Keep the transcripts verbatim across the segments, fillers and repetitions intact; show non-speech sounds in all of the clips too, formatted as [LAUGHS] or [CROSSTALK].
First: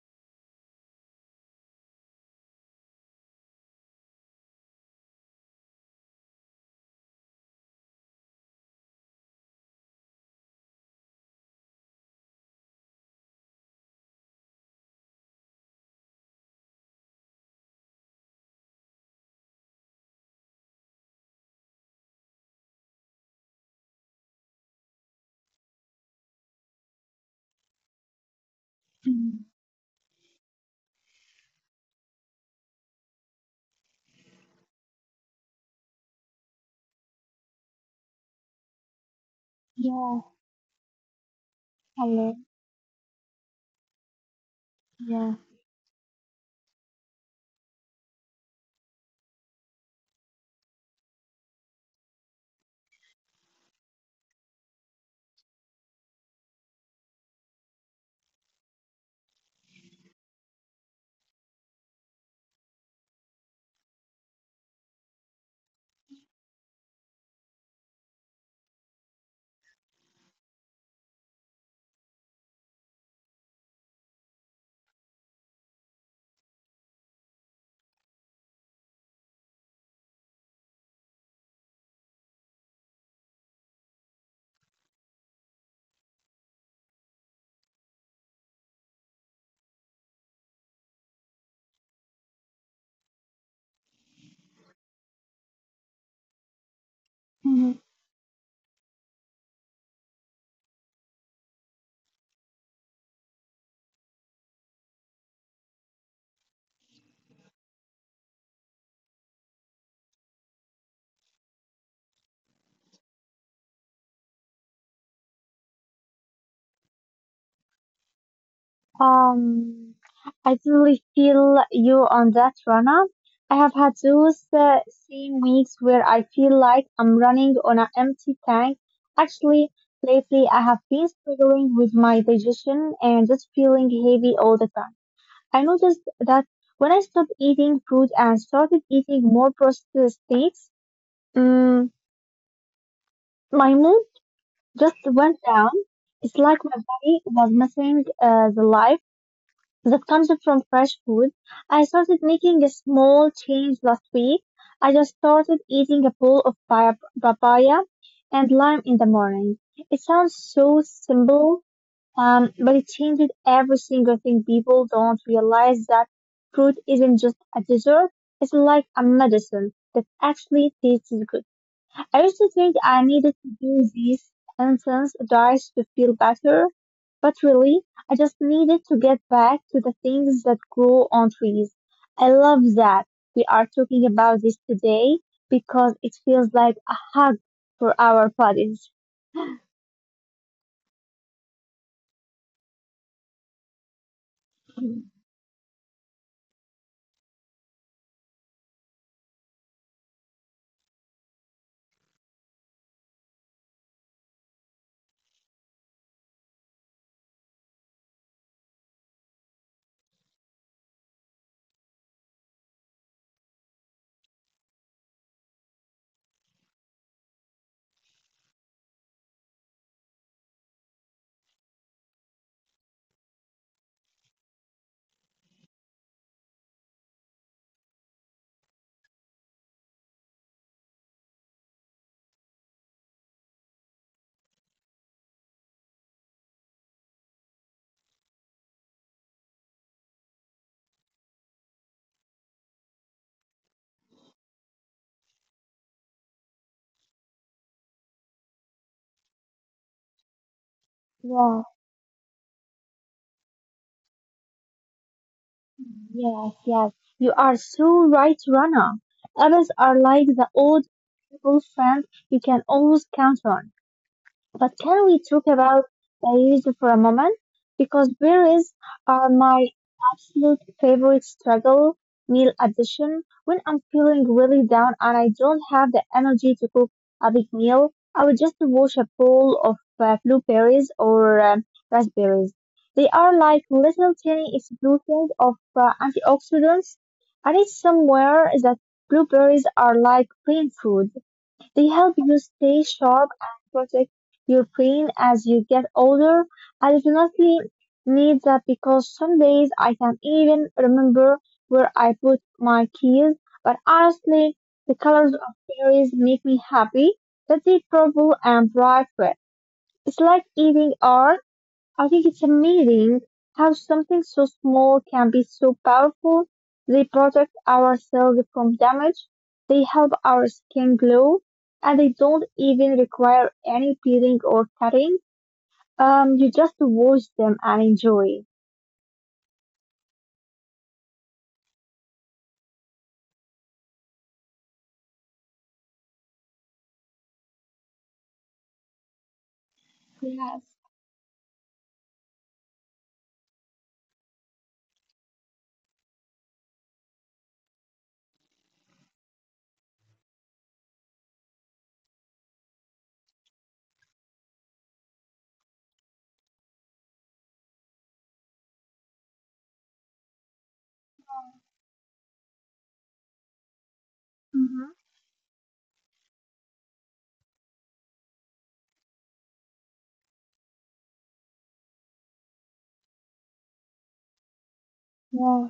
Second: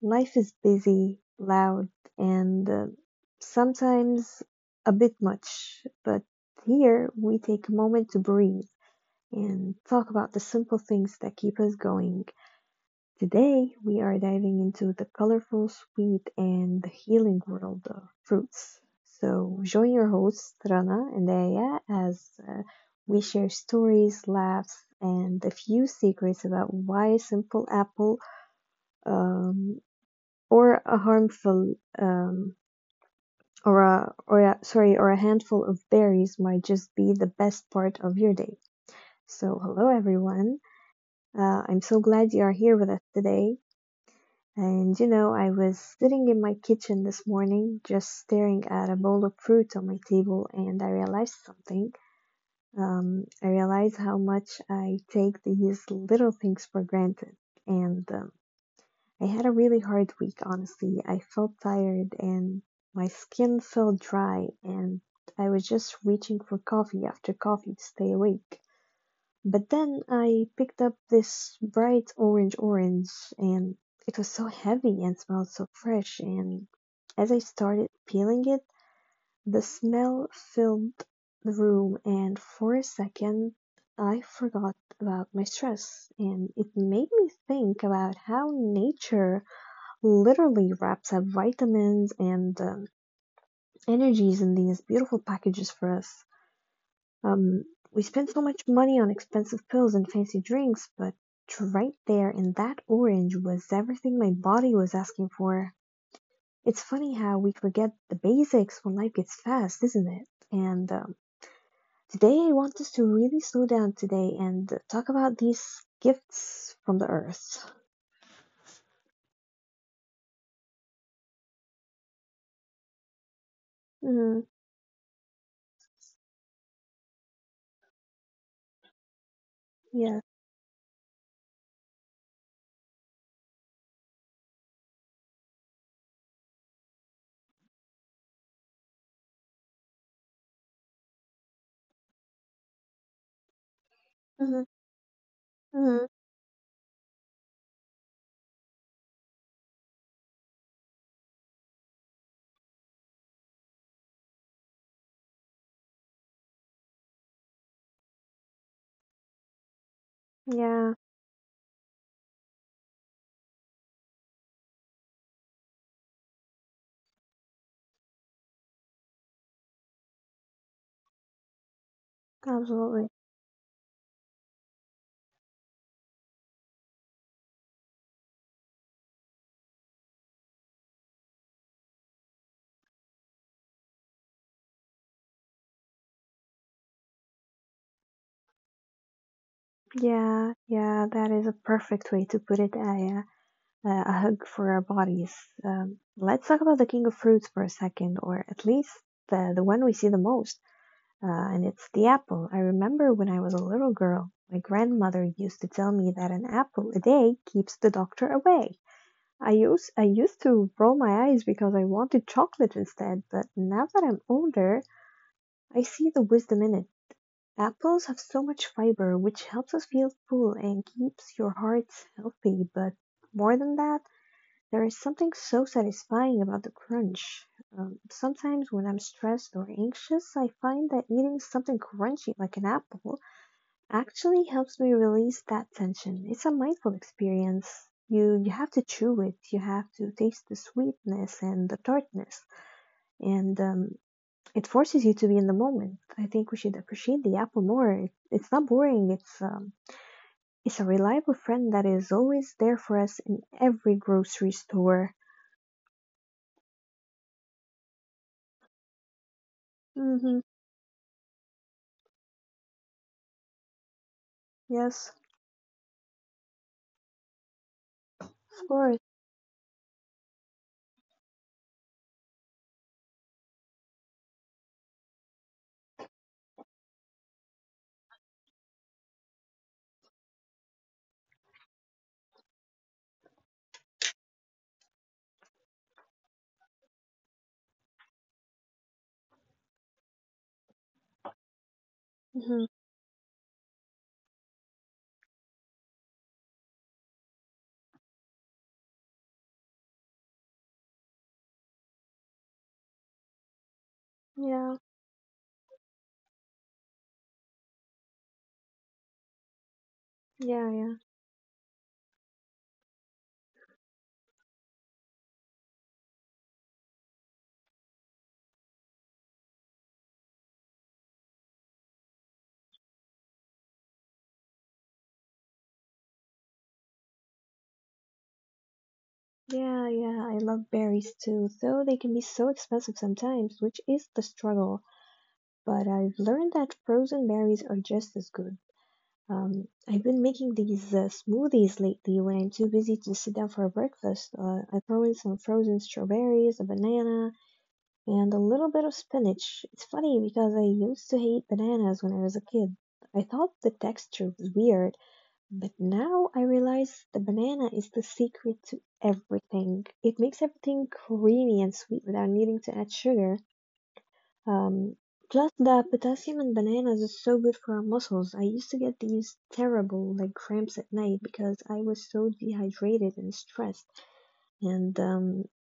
Life is busy, loud, and uh, sometimes a bit much, but here we take a moment to breathe and talk about the simple things that keep us going. Today, we are diving into the colorful, sweet, and the healing world of fruits. So, join your hosts, Rana and Aya, as uh, we share stories, laughs, and a few secrets about why a simple apple, Mm, um, or a harmful, um, or a, or a, sorry, or a handful of berries might just be the best part of your day. So, hello yeah, everyone. Uh, I'm so hello. glad you are here with us today. And you know, Yeah. I [LAUGHS] was sitting in my kitchen this morning, just staring at a bowl of fruit on my table, and I realized something. Um, I realized how much I take these little things for granted. And um, I had a really hard week, honestly. I felt tired and my skin felt dry, and I was just reaching for coffee after coffee to stay awake. But then I picked up this bright orange orange, and it was so heavy and smelled so fresh, and as I started peeling it, the smell filled the room, and for a second I forgot about my stress, and it made me think about how nature literally wraps up vitamins and um, energies in these beautiful packages for us. Um, Mhm. we spend so much money on expensive pills and fancy drinks, but right there in that orange was everything my body was asking for. It's funny how we forget the basics when life gets fast, isn't it? And um, today I want us to really slow down today and talk about these gifts from the earth. Um, I totally feel you on that, Rana. I have had Mm-hmm. those uh, same weeks where I feel like I'm running on an empty tank. Actually, Yeah. lately I have been struggling with my digestion and just feeling heavy all the time. I noticed that when I stopped eating fruit and started eating more processed things, mm my mood Mm-hmm. just went down. Mm-hmm. It's like my body was missing uh, the life that comes from fresh food. I started making a small change last week. I just started eating a bowl of pa- papaya and lime in the morning. It sounds so Yeah. simple, um, but it changes every single thing. People don't realize that fruit isn't just a dessert. It's like a medicine that actually tastes good. I used to think I Absolutely. needed to do these intense diets to feel better, but really, I just needed to get back to the things that grow on trees. I love that we are talking about this today because it feels like a hug for our bodies. Yeah, yeah. That is a perfect way to put it, Aya. Uh, a hug for our bodies. Um, let's talk about the king of fruits for a second, or at least the, the one we see the most, uh, and it's the apple. I remember when I was a little girl, my grandmother used to tell me that an apple a day keeps the doctor away. I used I used to roll my eyes because I wanted chocolate instead, but now that I'm older, I see the wisdom in it. Apples have so much fiber, which helps us feel full and keeps your heart healthy. But more than that, there is something so satisfying about the crunch. Um, sometimes when I'm stressed or anxious, I find that eating something crunchy like an apple actually helps me release that tension. It's a mindful experience. You you have to chew it. You have to taste the sweetness and the tartness, and um, it forces you to be in the moment. I think we should appreciate the apple more. It, it's not boring. It's um, it's a reliable Yeah, friend that is always there for us in every grocery store. yes, yes. You are so right, Rana. Others are like Mhm. the old people friend you can always count on. But can Yes, we talk about Paris for a moment? Because of berries course. are my absolute favorite struggle meal addition. When I'm feeling really down and I don't have the energy to cook a big meal, I would just wash a bowl of uh, blueberries or um, raspberries. They are like little tiny explosions of uh, antioxidants. I read somewhere that blueberries are like brain food. They help you Hmm. stay sharp and protect your brain as you get older. I definitely need that because some days I can't even remember where I put my keys. But honestly, Yeah, the colors of berries make me happy. That deep purple and bright red. It's like yeah, eating yeah, art. I think it's amazing how something so small can be so powerful. They protect our cells from damage, they help our skin glow, and they don't even require any peeling or cutting. Um, you just wash them and enjoy. yeah, yeah. I love berries too, though they can be so expensive sometimes, which is the struggle. But I've learned that frozen berries are just as good. Um, I've been making Yes. these uh, smoothies lately when I'm too busy to sit down for a breakfast. Uh, I throw in some frozen strawberries, a banana, and a little bit of spinach. It's funny because I used to hate bananas when I was a kid. I thought the texture was weird. But now I realize the banana is the secret to everything. It makes everything creamy and sweet without needing to add sugar. Mm-hmm. Um, Plus, the potassium in bananas is so good for our muscles. I used to get these terrible like cramps at night because I was so dehydrated and stressed. And um, Yeah.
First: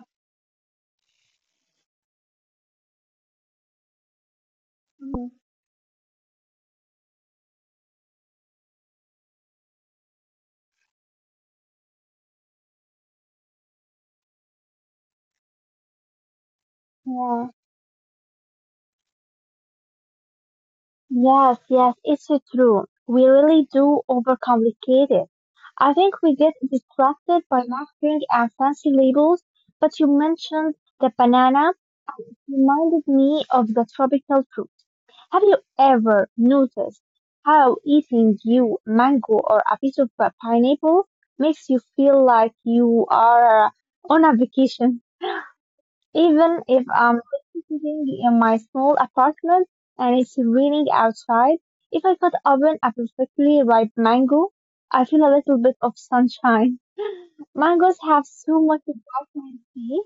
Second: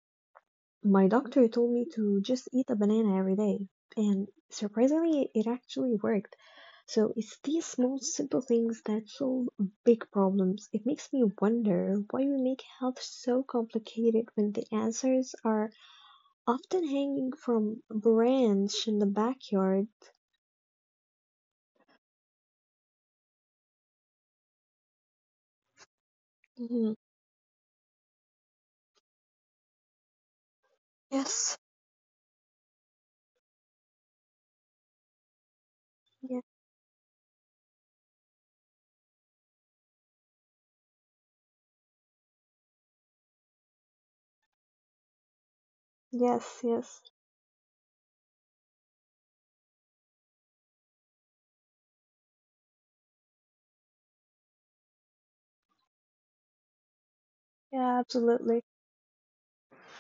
my doctor told me to just eat a banana every day, and Hmm, surprisingly, it actually worked. So it's these small, simple things that solve big problems. It makes me wonder why we make health so complicated when the answers are often hanging yeah. from a branch in the backyard. Yes, yes, it's uh, true. We really do overcomplicate it. I think we get Mhm. distracted by marketing and fancy labels, but you mentioned the Yes. banana reminded me of the tropical fruit. Have you ever Yeah. noticed how eating you mango or a piece of uh, pineapple makes you feel like you are on a vacation? Even Yes, if yes. I'm sitting in my small apartment and it's raining outside, if I cut open a perfectly ripe mango, I feel a little bit of sunshine. [LAUGHS] Mangoes Yeah, have so absolutely. much vitamin C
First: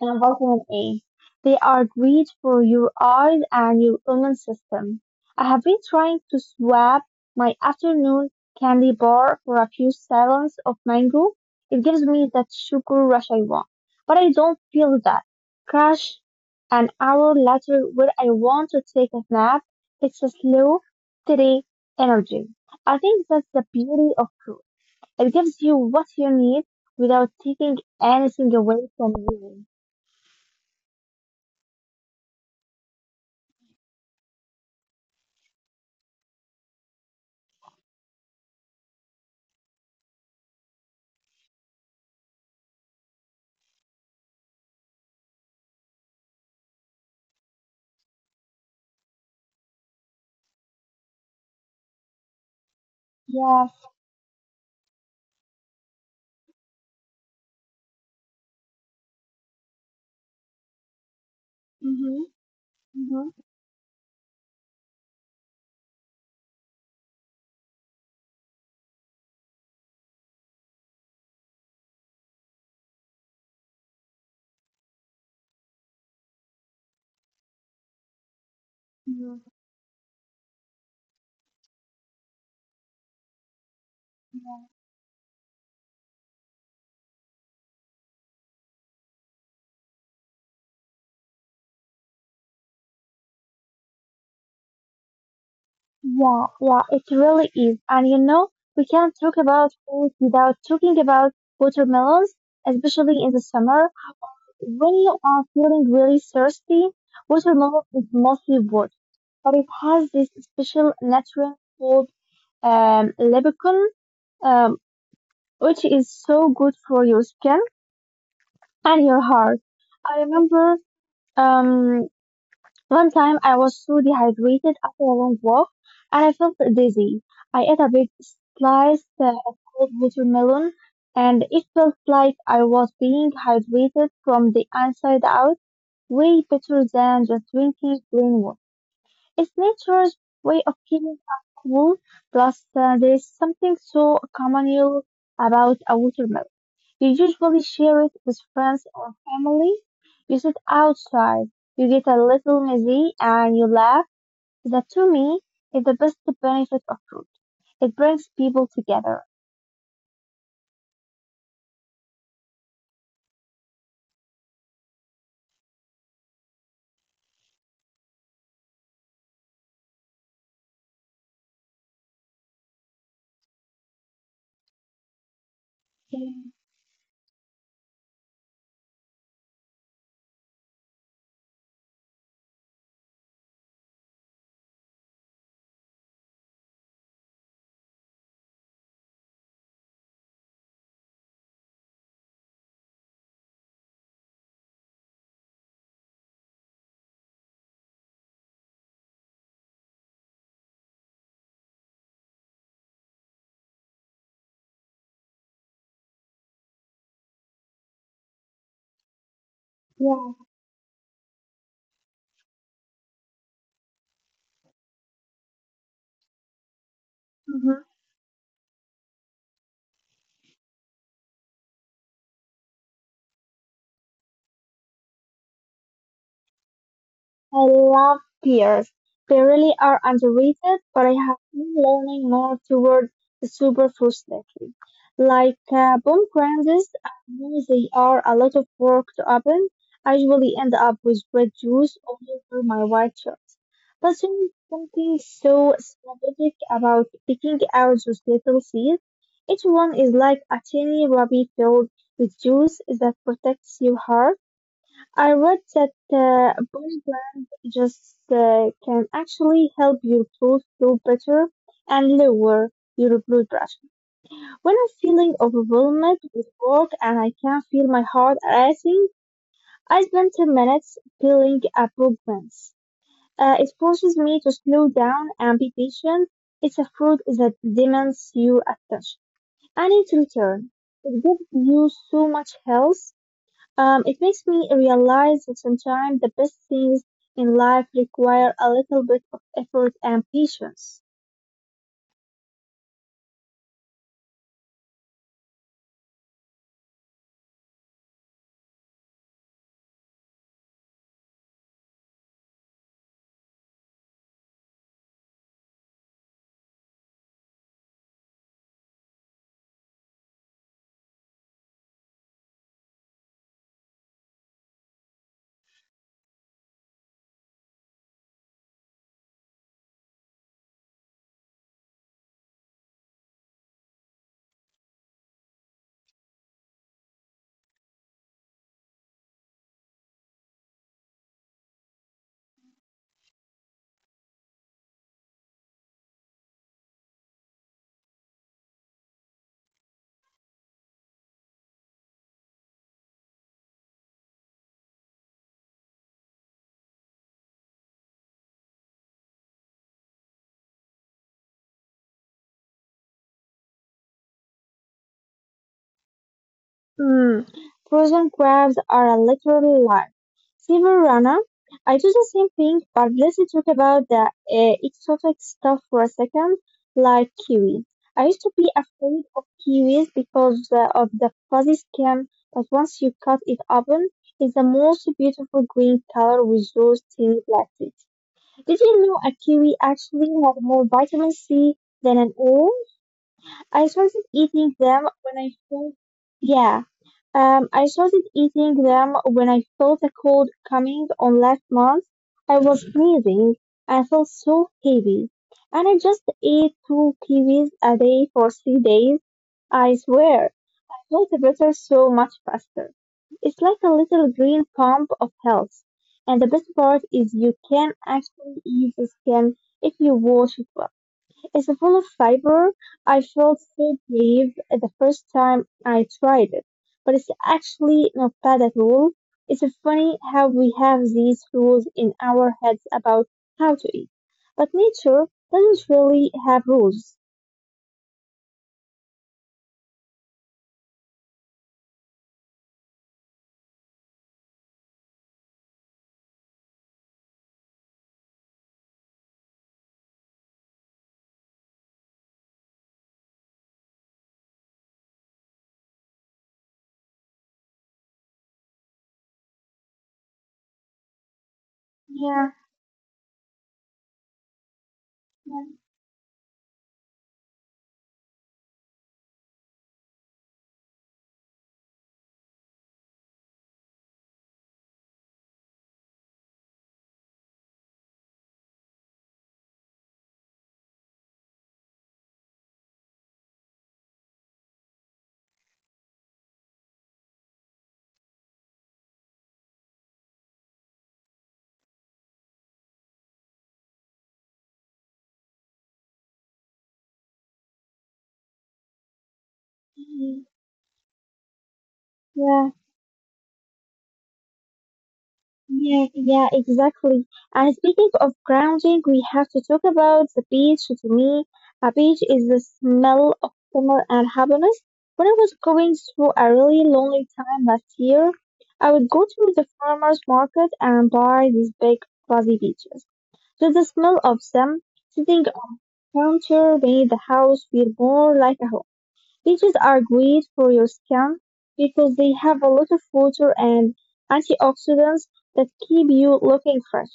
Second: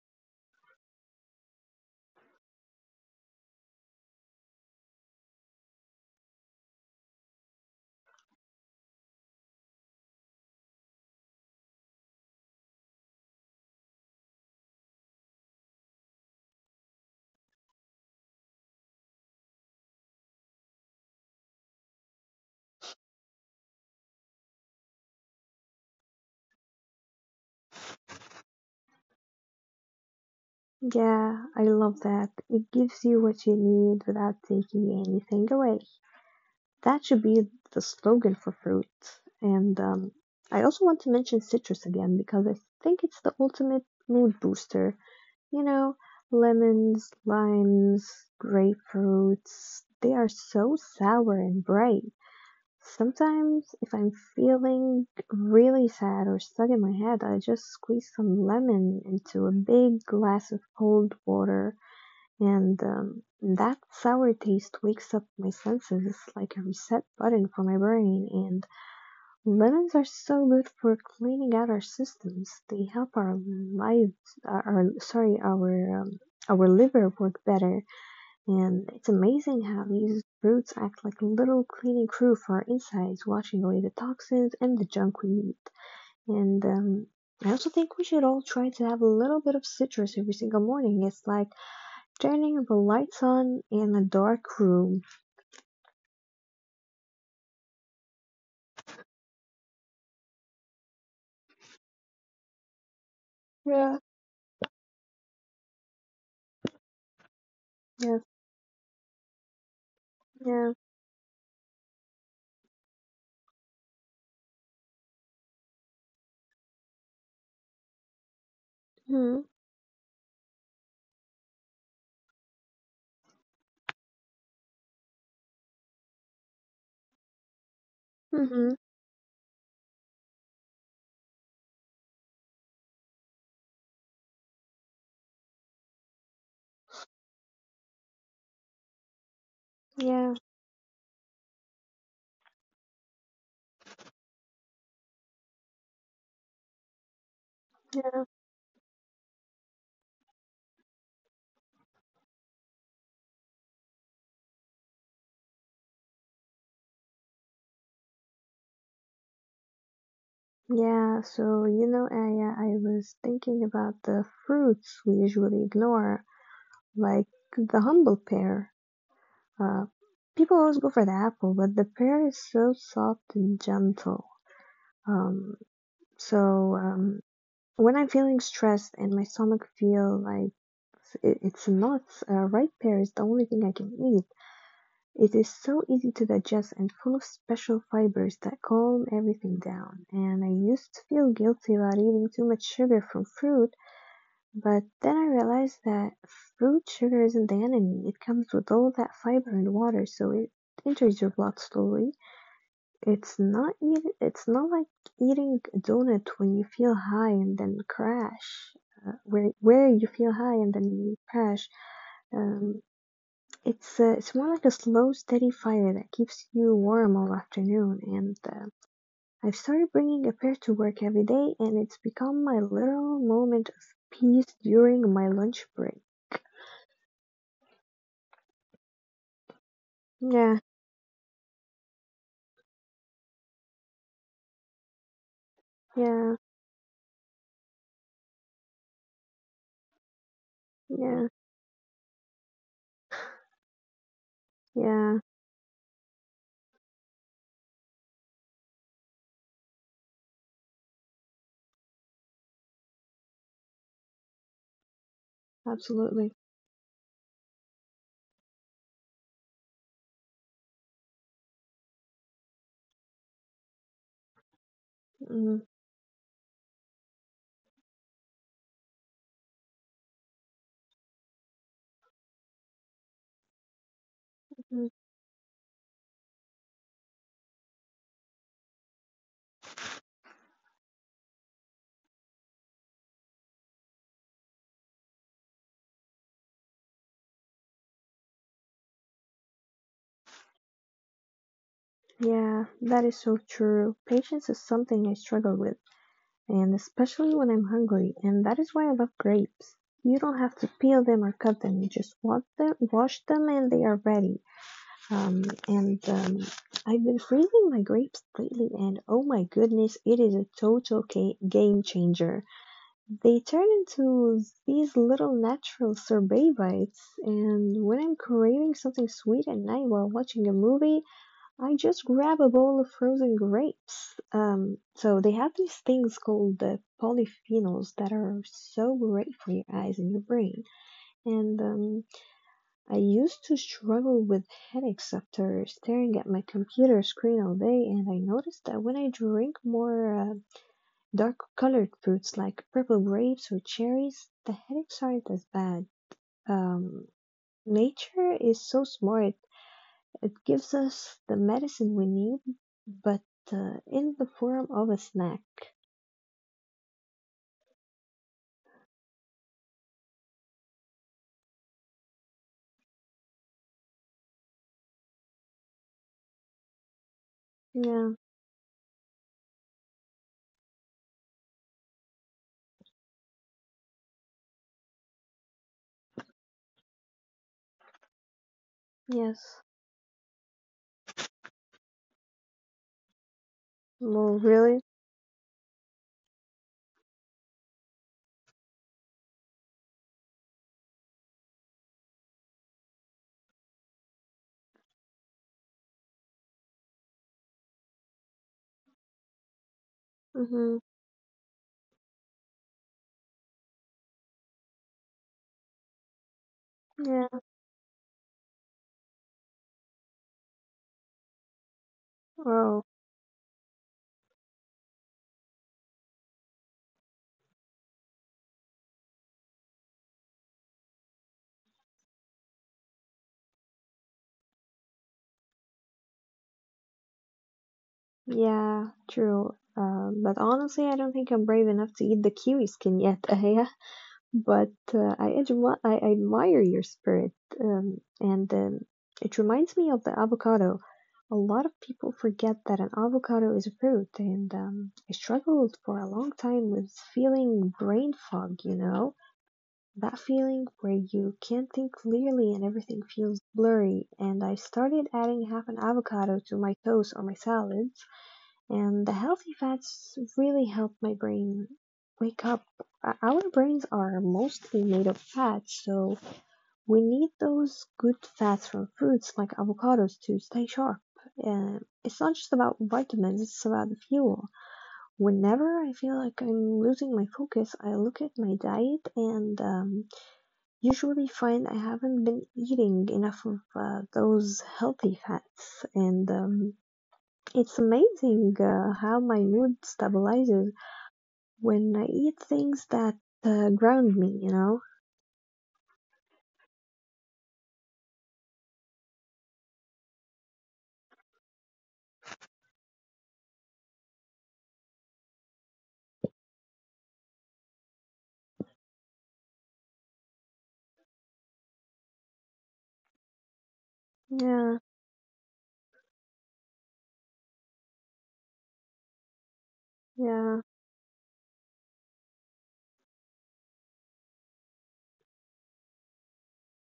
and vitamin A. They are great for your eyes and your immune system. I have been trying to swap my afternoon candy bar for a few servings of mango. It gives me that sugar rush I want, but I don't feel that crash an hour later when I want to take a nap. It's a slow, steady energy. I think that's the beauty of fruit. It gives you what you need without taking anything away from you. Yeah, I love that. It gives you what you need without taking anything away. That should be the slogan for fruit. And um, I also want to mention citrus again because I think it's the ultimate mood booster. You know, lemons, limes, grapefruits, they are so sour and bright. Yes. Sometimes, if I'm feeling really sad or stuck in my head, I just squeeze some lemon into a big glass of cold water Mhm. and um, Mhm. that sour taste wakes up my senses. It's like a reset button for my brain. And lemons are so good for cleaning out our systems. They help our lives, uh, our sorry, our um, Our liver work better. And it's Mhm. amazing how these fruits act like a little cleaning crew for our insides, washing away the toxins Yeah. and the junk we eat. And um, I also think we should all try to have a little bit of citrus every single morning. It's like turning the lights on in a dark room. Yeah. Yeah. It really is. And you know, we can't talk about food without talking about watermelons, especially in the summer Yeah, when you are feeling really thirsty. Watermelon is yeah, mostly wood, but it has this yeah. special natural called um, lepicon, um, which is so good for your skin and your Hmm. heart. I remember um One time I was so dehydrated after a long walk and I felt dizzy. I ate a big Mm-hmm. slice uh, of cold watermelon and it felt like I was being hydrated from the inside out, way better than just drinking plain water. It's nature's Yeah, way of keeping us cool, plus uh, there's something so communal about a watermelon. You usually share it yeah, with friends or family. You sit outside, you get a little messy, and you laugh. That to me is the best benefit of food. It brings people together. yeah. So you know, Aya, I was thinking about the fruits we usually ignore, like the humble pear. Uh, People always go for the apple, but the pear is so soft and gentle. Um, so um, when I'm feeling stressed and my stomach feel like it, it's nuts, uh, ripe pear is the only thing I can eat. It is so easy to digest and full of special fibers that calm everything down, and I used to feel guilty about eating too much sugar from fruit, but then I realized that fruit sugar isn't the enemy. It comes with all that fiber and water, so it enters your blood slowly. It's not eat, it's not like eating a donut when you feel high and then crash, uh, Where where you Yeah. feel high and then you crash. Um, it's uh, it's more like a slow, steady fire that keeps you warm all Mhm. afternoon. And uh, I've started bringing a pair to work every day, and it's become my little moment of peace during my lunch break. I love peers. They really are Yeah, underrated, but I have been leaning more toward the superfoods lately. Like uh, yeah, pomegranates, I know they are a lot of work to open. I usually end up with yeah, red juice all over my white shirt. But there is yeah, something so strategic about picking out those little seeds. Each one is like a tiny ruby filled with juice that protects your heart. I read that absolutely. uh, body blend just uh, can actually help your toes do better and lower your blood pressure. When I'm feeling Mm. overwhelmed with work and I can't feel my heart racing, I spend ten minutes peeling a book once. Uh, it forces me to slow Mm. down and be patient. It's a fruit that demands your attention. I need to return. It gives you so much health. Um, it makes me realize that sometimes the best things in life require a little bit of effort and patience. Yeah, that is so true. Patience is something I struggle with, and especially when I'm hungry, and that is why I love grapes. You don't have to peel them or cut them. You just wash them, wash them, and they are ready. Um, and um, I've been freezing my grapes lately, and oh my goodness, it is a total ca- game changer. They turn into these little natural sorbet bites, and when I'm craving something sweet at night while watching a movie, I just grab a bowl of frozen grapes. Um, so they have these things called the polyphenols that are so great for your eyes and your brain. And um, I used to struggle with headaches after staring at my computer screen all day, and I noticed that when I drink more uh, dark colored fruits like purple grapes or cherries, the headaches aren't as bad. Um, Nature is so smart, it gives us the medicine we need, but uh, in the form of a snack. Hmm. Frozen crabs are a literal life. Silver runner, I do the same thing, but let's talk about the uh, exotic stuff for a second, like kiwi. I Yeah, used to be afraid of kiwis because uh, of the fuzzy skin, but once you cut it open, it's the most beautiful green color with those tiny plastics. Did you know a kiwi yes. actually has more vitamin C than an orange? I started Well, eating really? them when I felt Yeah. Um, I started eating them when I felt a cold coming on last month. I was sneezing and felt so heavy, and I just ate two kiwis a day for three days. I swear Mm-hmm. health better so much faster. It's like a little green pump of health. And the best part is Yeah. you can actually eat the skin if you wash it well. It's full of fiber. Oh. I felt so brave the first time I tried it, but it's actually not bad at all. It's funny how we have these rules in our heads about how to eat, but nature doesn't really have rules. Yeah, true. Um, but honestly, I don't think I'm brave enough to eat the kiwi skin yet, [LAUGHS] Aya. But uh, I, admi- I admire your spirit. Um, and um, It reminds me of the avocado. A lot of people forget that an avocado is a fruit, and um, I struggled for a long time with feeling brain fog, you know? That feeling where you can't think Yeah, clearly and everything feels blurry. And I started adding half an avocado to my toast or my salad and the healthy fats really help my brain wake up. Our brains are mostly made of fats, so we need those good fats from fruits like avocados to stay sharp. Uh, it's not just about vitamins, it's about the fuel. Whenever I feel like I'm losing my focus, I look at my diet and um, usually find I haven't been eating enough of uh, those healthy fats. And um, it's amazing uh, how my mood yeah, stabilizes when I eat yeah. things that uh, ground me, you know? Yeah, yeah, exactly. And speaking of grounding, we have to talk about the beach. To me, a beach is the smell of summer and happiness. When I was going through a really lonely time last year, I would go to the farmer's market and buy these big fuzzy beaches. So the smell of them Yeah, sitting on the counter made the house feel more like a home. Peaches are great for your yeah, skin because they have a lot of water and antioxidants that keep you looking fresh.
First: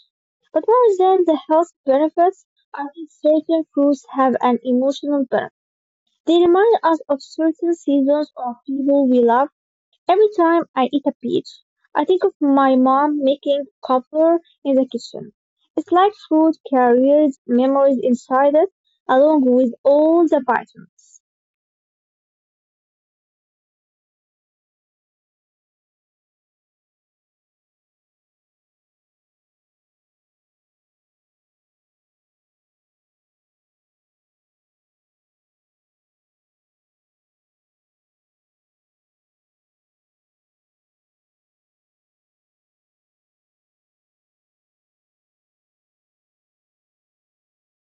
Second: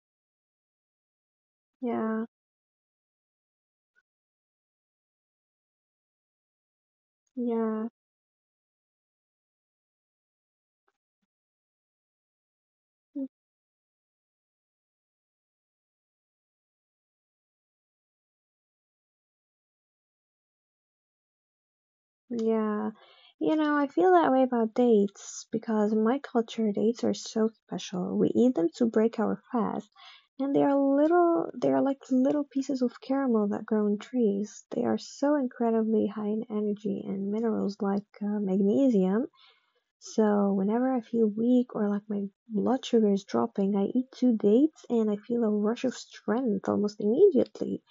But more than the health yeah, benefits, I think certain fruits have an emotional benefit. They remind us of certain yeah, seasons or people we love. Every time I eat a peach, I think of my mom making cobbler in the kitchen. It's like food carries memories inside it, along with all the vitamins. yeah. You know, I feel that way about dates because in my culture, dates are so special. We eat them to break our fast, and they are little, they are like little pieces of caramel that grow on trees. They are so incredibly high in energy and minerals like uh, magnesium. So whenever I feel weak or like my blood sugar is dropping, I eat two dates and I feel a rush of strength almost immediately.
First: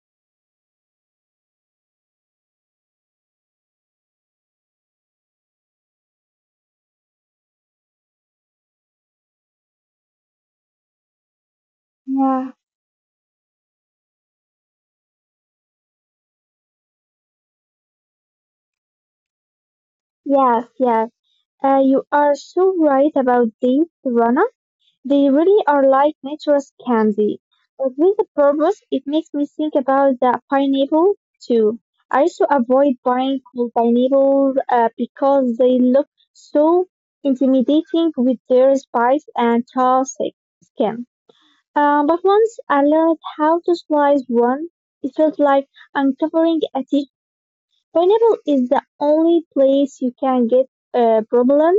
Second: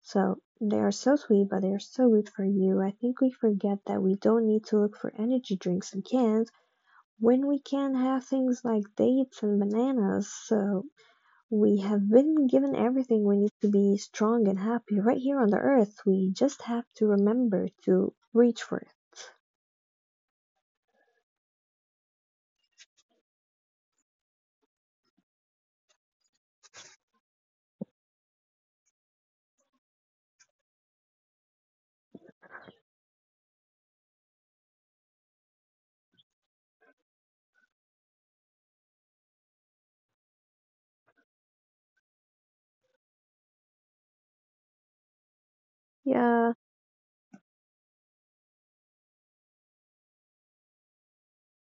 So they are so sweet, but they are so good for you. I think we forget that we don't need to look for energy drinks in cans when we can have things like dates and bananas. So we have been Yeah. given everything we need to be strong and happy right here on the earth. We just have to remember to reach for it. Yes, yes. Uh, you are so right about these, Rana. They really are like nature's candy. But with a purpose, it makes me think about the pineapple too. I used to avoid buying cold pineapples uh, because they look so intimidating with their spikes and tall thick skin. Um, but once I learned how to slice one, it felt like Yeah. uncovering a teeth. Pineapple is the only place you can get uh, problem,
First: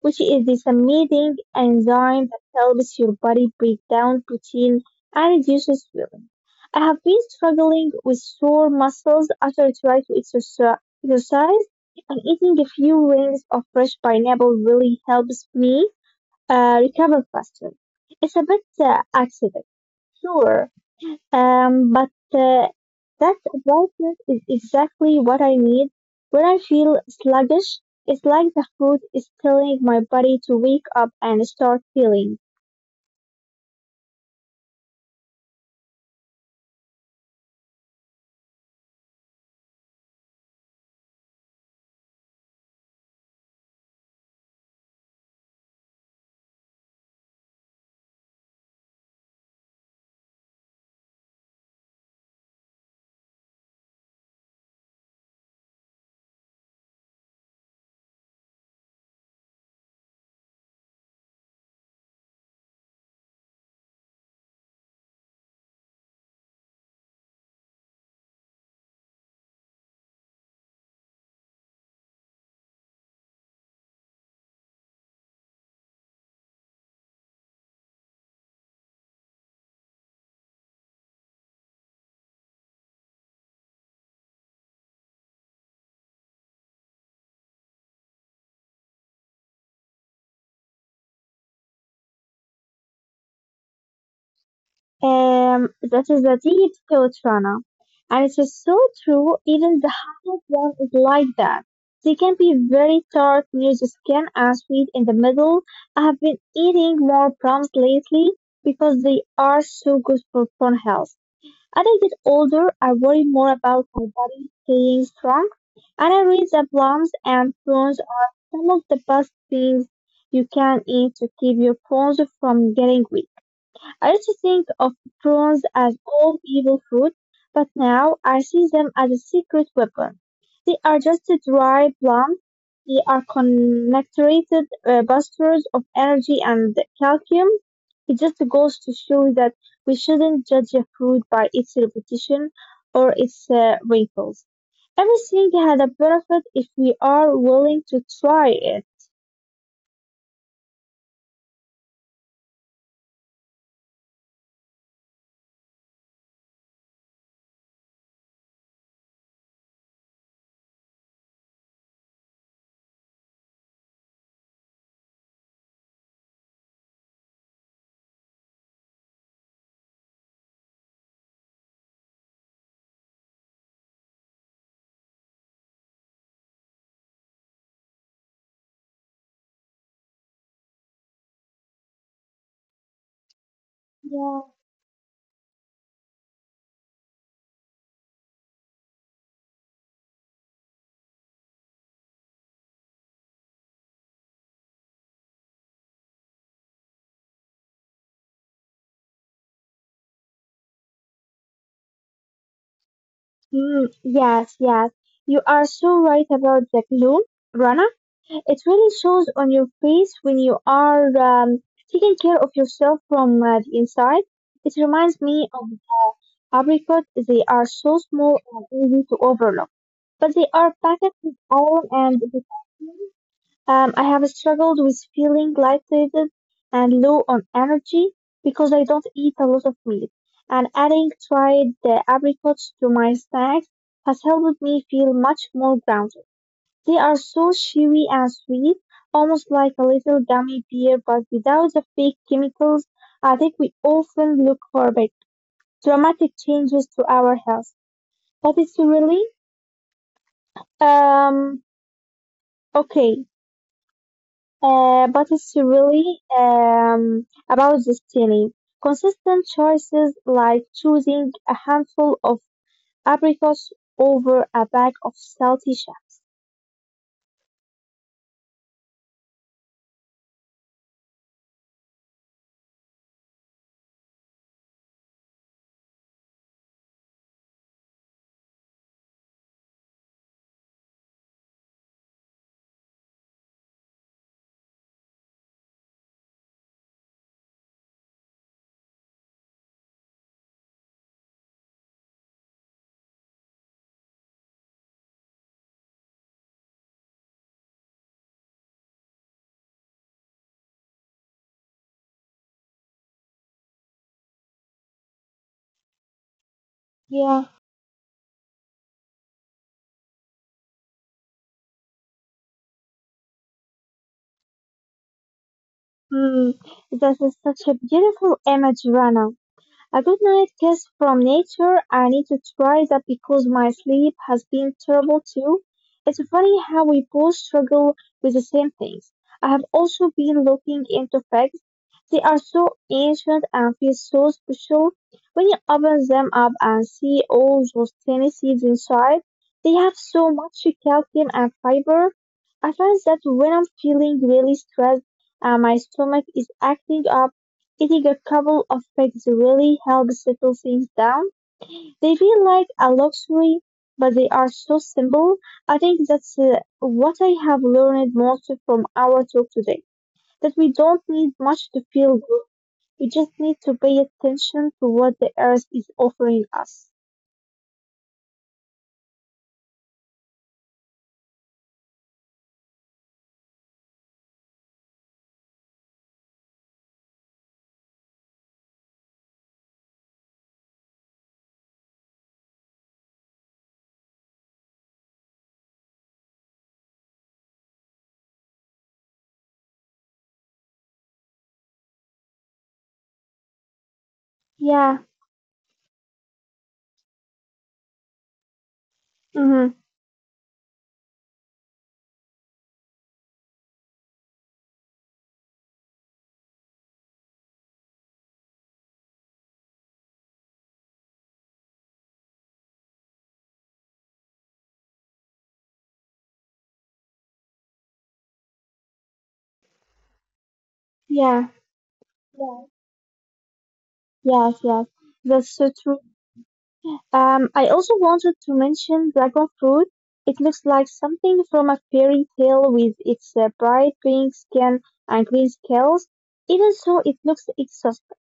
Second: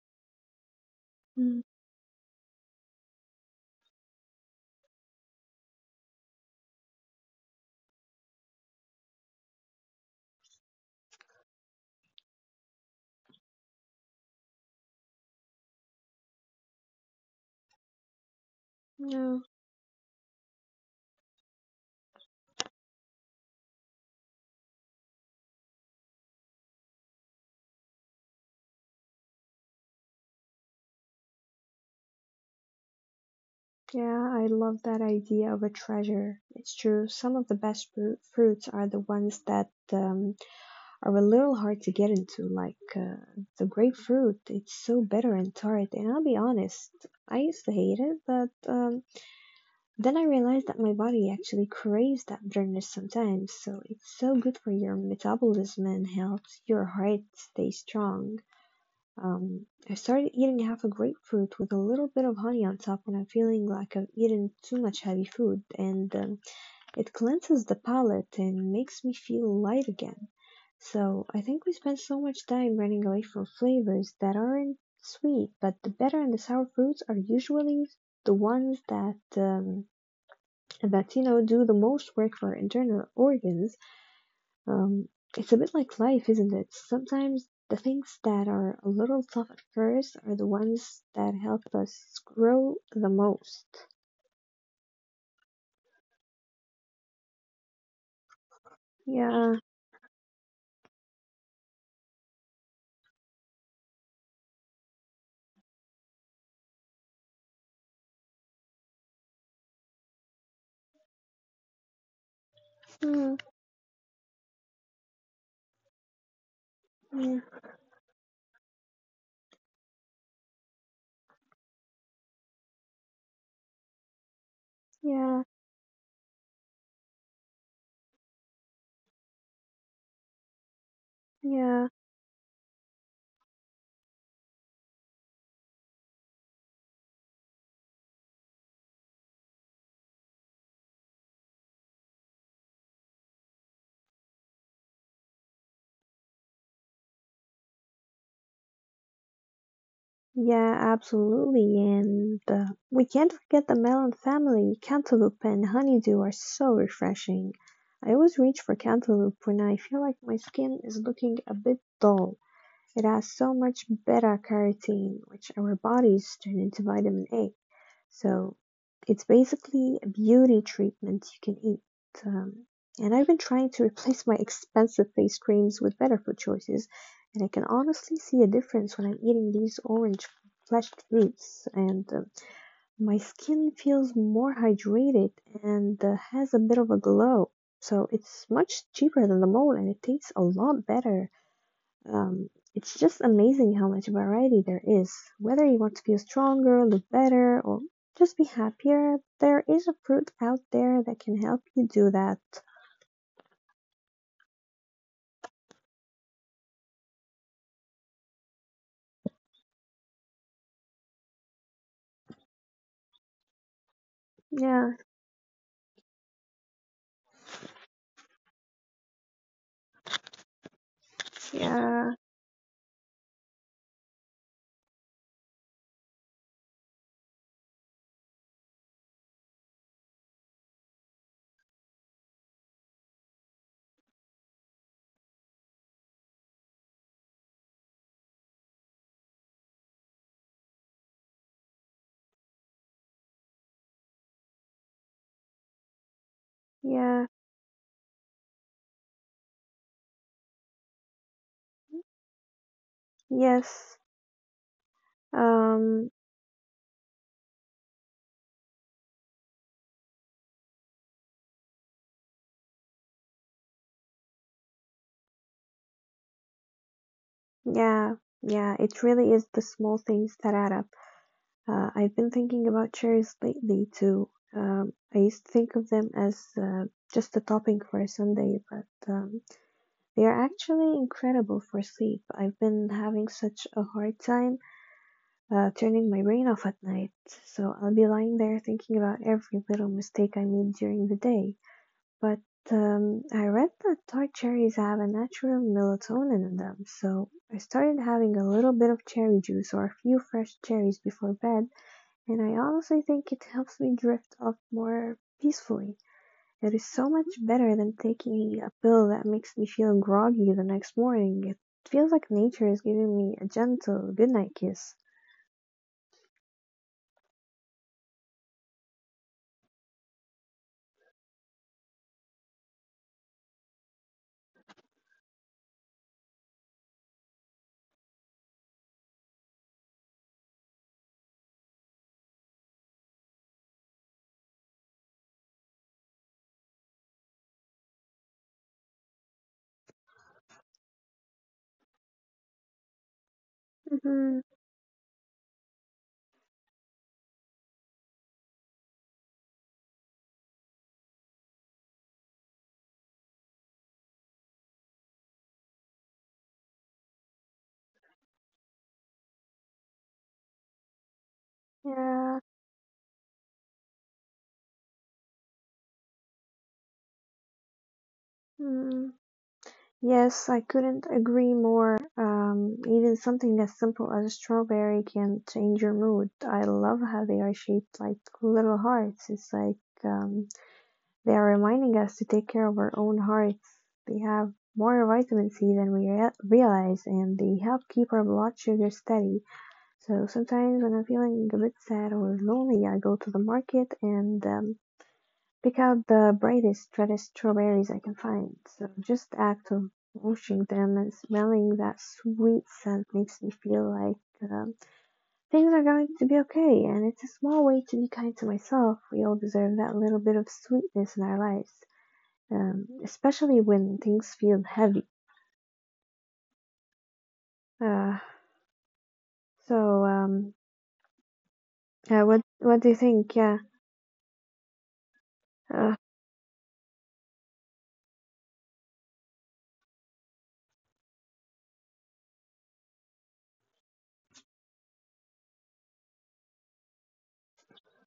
which is this amazing mm, enzyme that helps your body break down protein and reduces swelling. I have been struggling with sore muscles after trying to exerci- exercise, and eating a few rings of fresh pineapple really helps me uh, recover faster. It's a bit uh, yeah. accident, sure, um, but uh, that brightness is exactly what I need. When I feel sluggish, it's like the food is telling my body to wake up and start feeling. Yeah, I love that idea of a treasure. It's true. Some of the best fru- fruits are the ones that um, are a little hard to get into, like uh, the grapefruit. It's so bitter and tart. And I'll be honest, I used to hate it, but um, then I realized that my body actually craves that bitterness sometimes. So it's so good for your metabolism and helps your heart stay strong. Um, I started eating half a grapefruit with a little bit of honey on top when I'm feeling like I've eaten too much heavy food, and um, it cleanses the palate and makes me feel light again. So I think we spend so much time running away from flavors that aren't sweet, but the bitter and the sour fruits are usually the ones that um, that you know do the most work for our internal organs. um, it's a bit like life, isn't it? Sometimes the things that are a little tough at first are the ones that help us grow the most. Um, that is a deep thought, Rana. And it is so true, Yeah, even the hardest one is like that. They can be very tart near the skin and sweet in the middle. I have been eating more plums lately because they are so good for bone health. As I get older, I worry mm, more about my body staying strong, and I read that plums yeah, and prunes are some of the best things you can eat to keep your bones from getting weak. I used to think of yeah, prawns as all evil food, but now I see them as a secret weapon. They are just a dry yeah, plum. They are concentrated uh, busters of energy and calcium. It just goes to show that we shouldn't judge a fruit by its repetition or its uh, wrinkles. Everything had a benefit if we are willing to try it. yeah, absolutely. And uh, we can't forget the melon family. Cantaloupe and honeydew are so refreshing. I always reach for cantaloupe when I feel like my skin is looking a bit dull. It has so much beta carotene, which our bodies turn into vitamin A. So it's basically beauty treatments you can eat. Um, and I've been trying to replace my expensive face creams with better food choices, and I can honestly see a difference when I'm eating these orange fleshed fruits. And uh, my skin feels Yeah, more hydrated and uh, has a bit of a glow. So it's much cheaper than the mole, and it tastes a lot better. Um, it's just amazing how much variety there is. Whether you want to feel stronger, look better, or just be happier, there is a fruit out there that can help you do that. mm, yes, yes. You are so right about the gloom, Rana. It really shows on your face when you are um, taking care of yourself from uh, the inside. It Yeah, reminds me of apricots. They are so small and easy to overlook, but they are packed with iron and yeah, vitamins. um, I have struggled with feeling lightheaded and low on energy because I don't eat a lot of meat, and adding dried uh, apricots to my snacks has helped me feel much more grounded. They are so chewy and sweet, almost like a little gummy bear, but without the fake chemicals. I think we often look for big, dramatic changes to our yeah, health, but it's really um okay. yes. Uh, but it's really Um, um, about destiny. Consistent choices like choosing a handful of apricots over a bag of salty shad. yeah, yeah, it really is the small things that add up. Uh, I've been thinking about cherries lately too. Um, I used to think of them as uh, just a topping for a sundae, but um, they are actually incredible for sleep. I've been having such a hard time uh, turning my brain off at night, so I'll be lying there thinking about every little mistake I made during the day. But um, I read that tart cherries have a natural melatonin in them, so I started having a little bit of cherry juice or a few fresh cherries before bed, and I honestly think it helps me drift off more peacefully. It is so much Yeah. better than taking a pill that makes me feel groggy the next morning. It feels like nature is giving me a gentle goodnight kiss. Hmm, that is such a beautiful image, Rana. A good night kiss from nature. I need to try that because my sleep has been terrible too. It's funny how we both struggle with the same things. I have also been looking into fags. They are so ancient and feel so special. When you open them up and see all those tiny seeds inside, they have so much calcium and fiber. I find that when I'm feeling really Mm-hmm. stressed and my stomach is acting up, eating a couple of eggs really helps settle things down. They feel like a luxury, but they are so simple. I think that's uh, what I have learned most from our talk today, that we don't need much to feel good. Yeah. We just need to pay attention to what the earth is offering us. Mm. Yes, I couldn't agree more. Um, even something as simple as a strawberry can change your mood. I love how they are shaped like little hearts. It's like um, they are reminding us to take care of our own hearts. They have more vitamin C than we rea- realize, and they help keep our blood sugar steady. So sometimes when I'm feeling a bit sad or lonely, I go to the market and Yeah. um, pick out the brightest, reddest strawberries I can find. So just Mm-hmm. the act of washing them and smelling that sweet scent makes me feel like um, things are going to be okay. And it's a small way to be kind to myself. We all deserve that little bit of sweetness in our lives, um, especially when things feel heavy. Uh, so um, Yeah. uh, what Yeah. what do you think? Yeah. Yes, yes. That's so Uh, true. Um, I also wanted to mention dragon fruit. It looks like something from a fairy tale with its uh, bright pink skin and green scales. Even so, it looks exhausting.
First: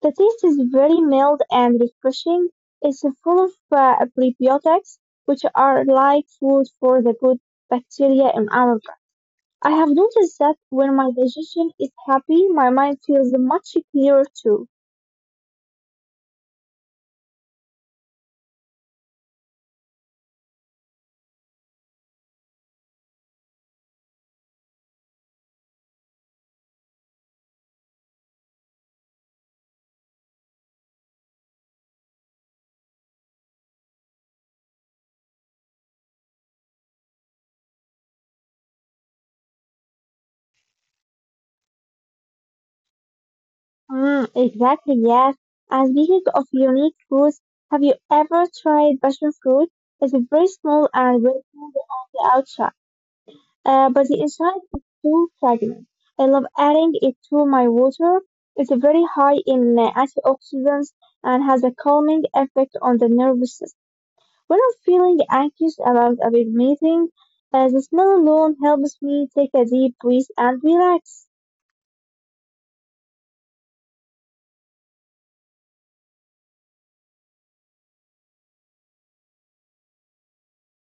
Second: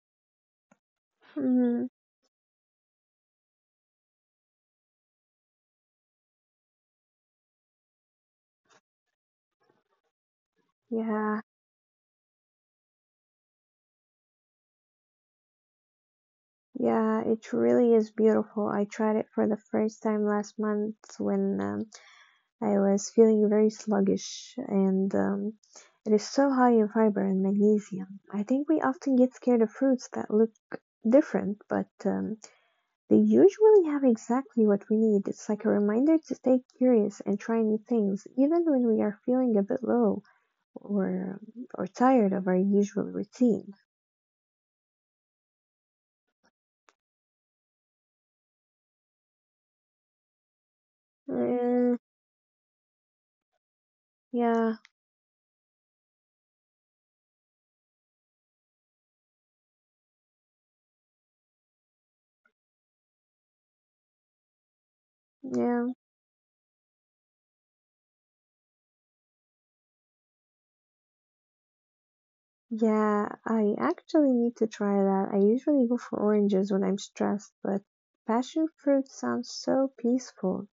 The taste is very mild and mm, refreshing. It's full of uh, prebiotics, which are like food for the good bacteria in our. I have noticed that when my yeah. digestion is happy, my mind feels much clearer too. Yeah, it really is beautiful. I tried it for the first time last month when um, I was feeling very sluggish, and um, it is so high in fiber and magnesium. I think we often get scared of fruits that look different, but um, they usually have exactly what we need. It's like a reminder to stay curious and try new things, even when we are feeling a bit low or or tired of our usual routine. Mm, exactly, yes. And speaking of unique fruits, have you ever tried passion fruit? It's very small and very tender Uh, on the outside, uh, but the inside yeah, is too fragrant. I love adding it to my water. It's very high in uh, antioxidants and has a calming effect on the nervous system. When I'm feeling anxious yeah. about a big meeting, uh, the smell alone helps me take a deep breath and relax. yeah, I actually need to try that. I usually go for oranges when I'm stressed, but passion fruit sounds so peaceful.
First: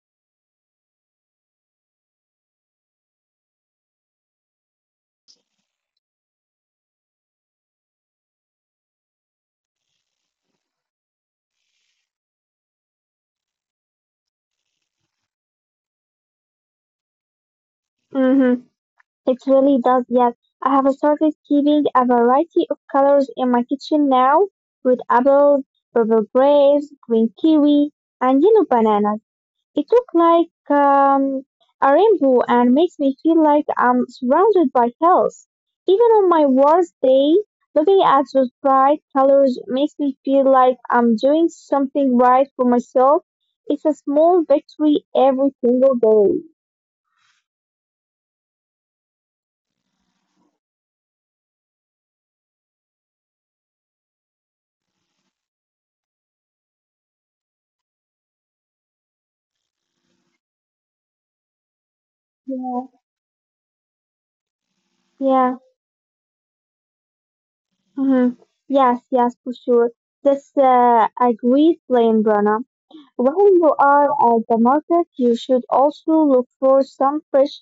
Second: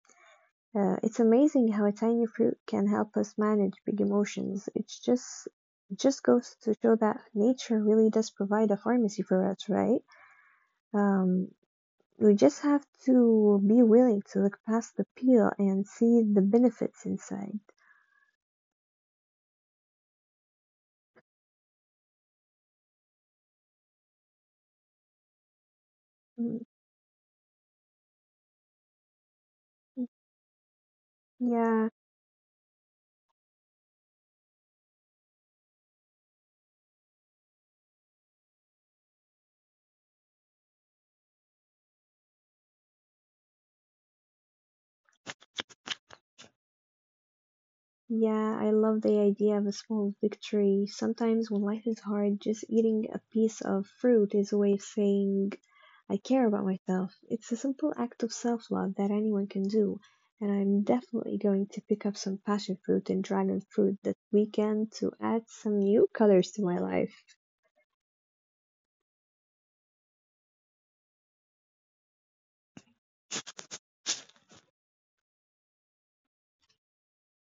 Uh, it's amazing how a tiny fruit can help us manage big emotions. It's just it just goes to show that nature really does provide a pharmacy for us, right? Um, we just have to be willing to look past the peel and see the benefits inside. Mm-hmm. It really does, yes. I have started keeping a variety of colors in my kitchen now, with apples, purple Mm, grapes, green kiwi, and yellow bananas. It looks like um, a Yeah, rainbow and makes me feel like I'm surrounded by health. Even on my worst day, looking at those bright colors makes me feel like I'm doing something right for myself. It's a small victory every single day. yeah, I love the idea of a small victory. Sometimes when life is hard, just eating a piece of fruit is a way of saying, I care about myself. It's a simple act of self-love that anyone can do. And I'm definitely going to pick up some passion Yeah. fruit and dragon fruit this weekend to add Yeah. some new colors to my life. Hmm. Yes, yes, for sure. That's uh, a great plan, Brana. While you are at the market, you should also look for some fresh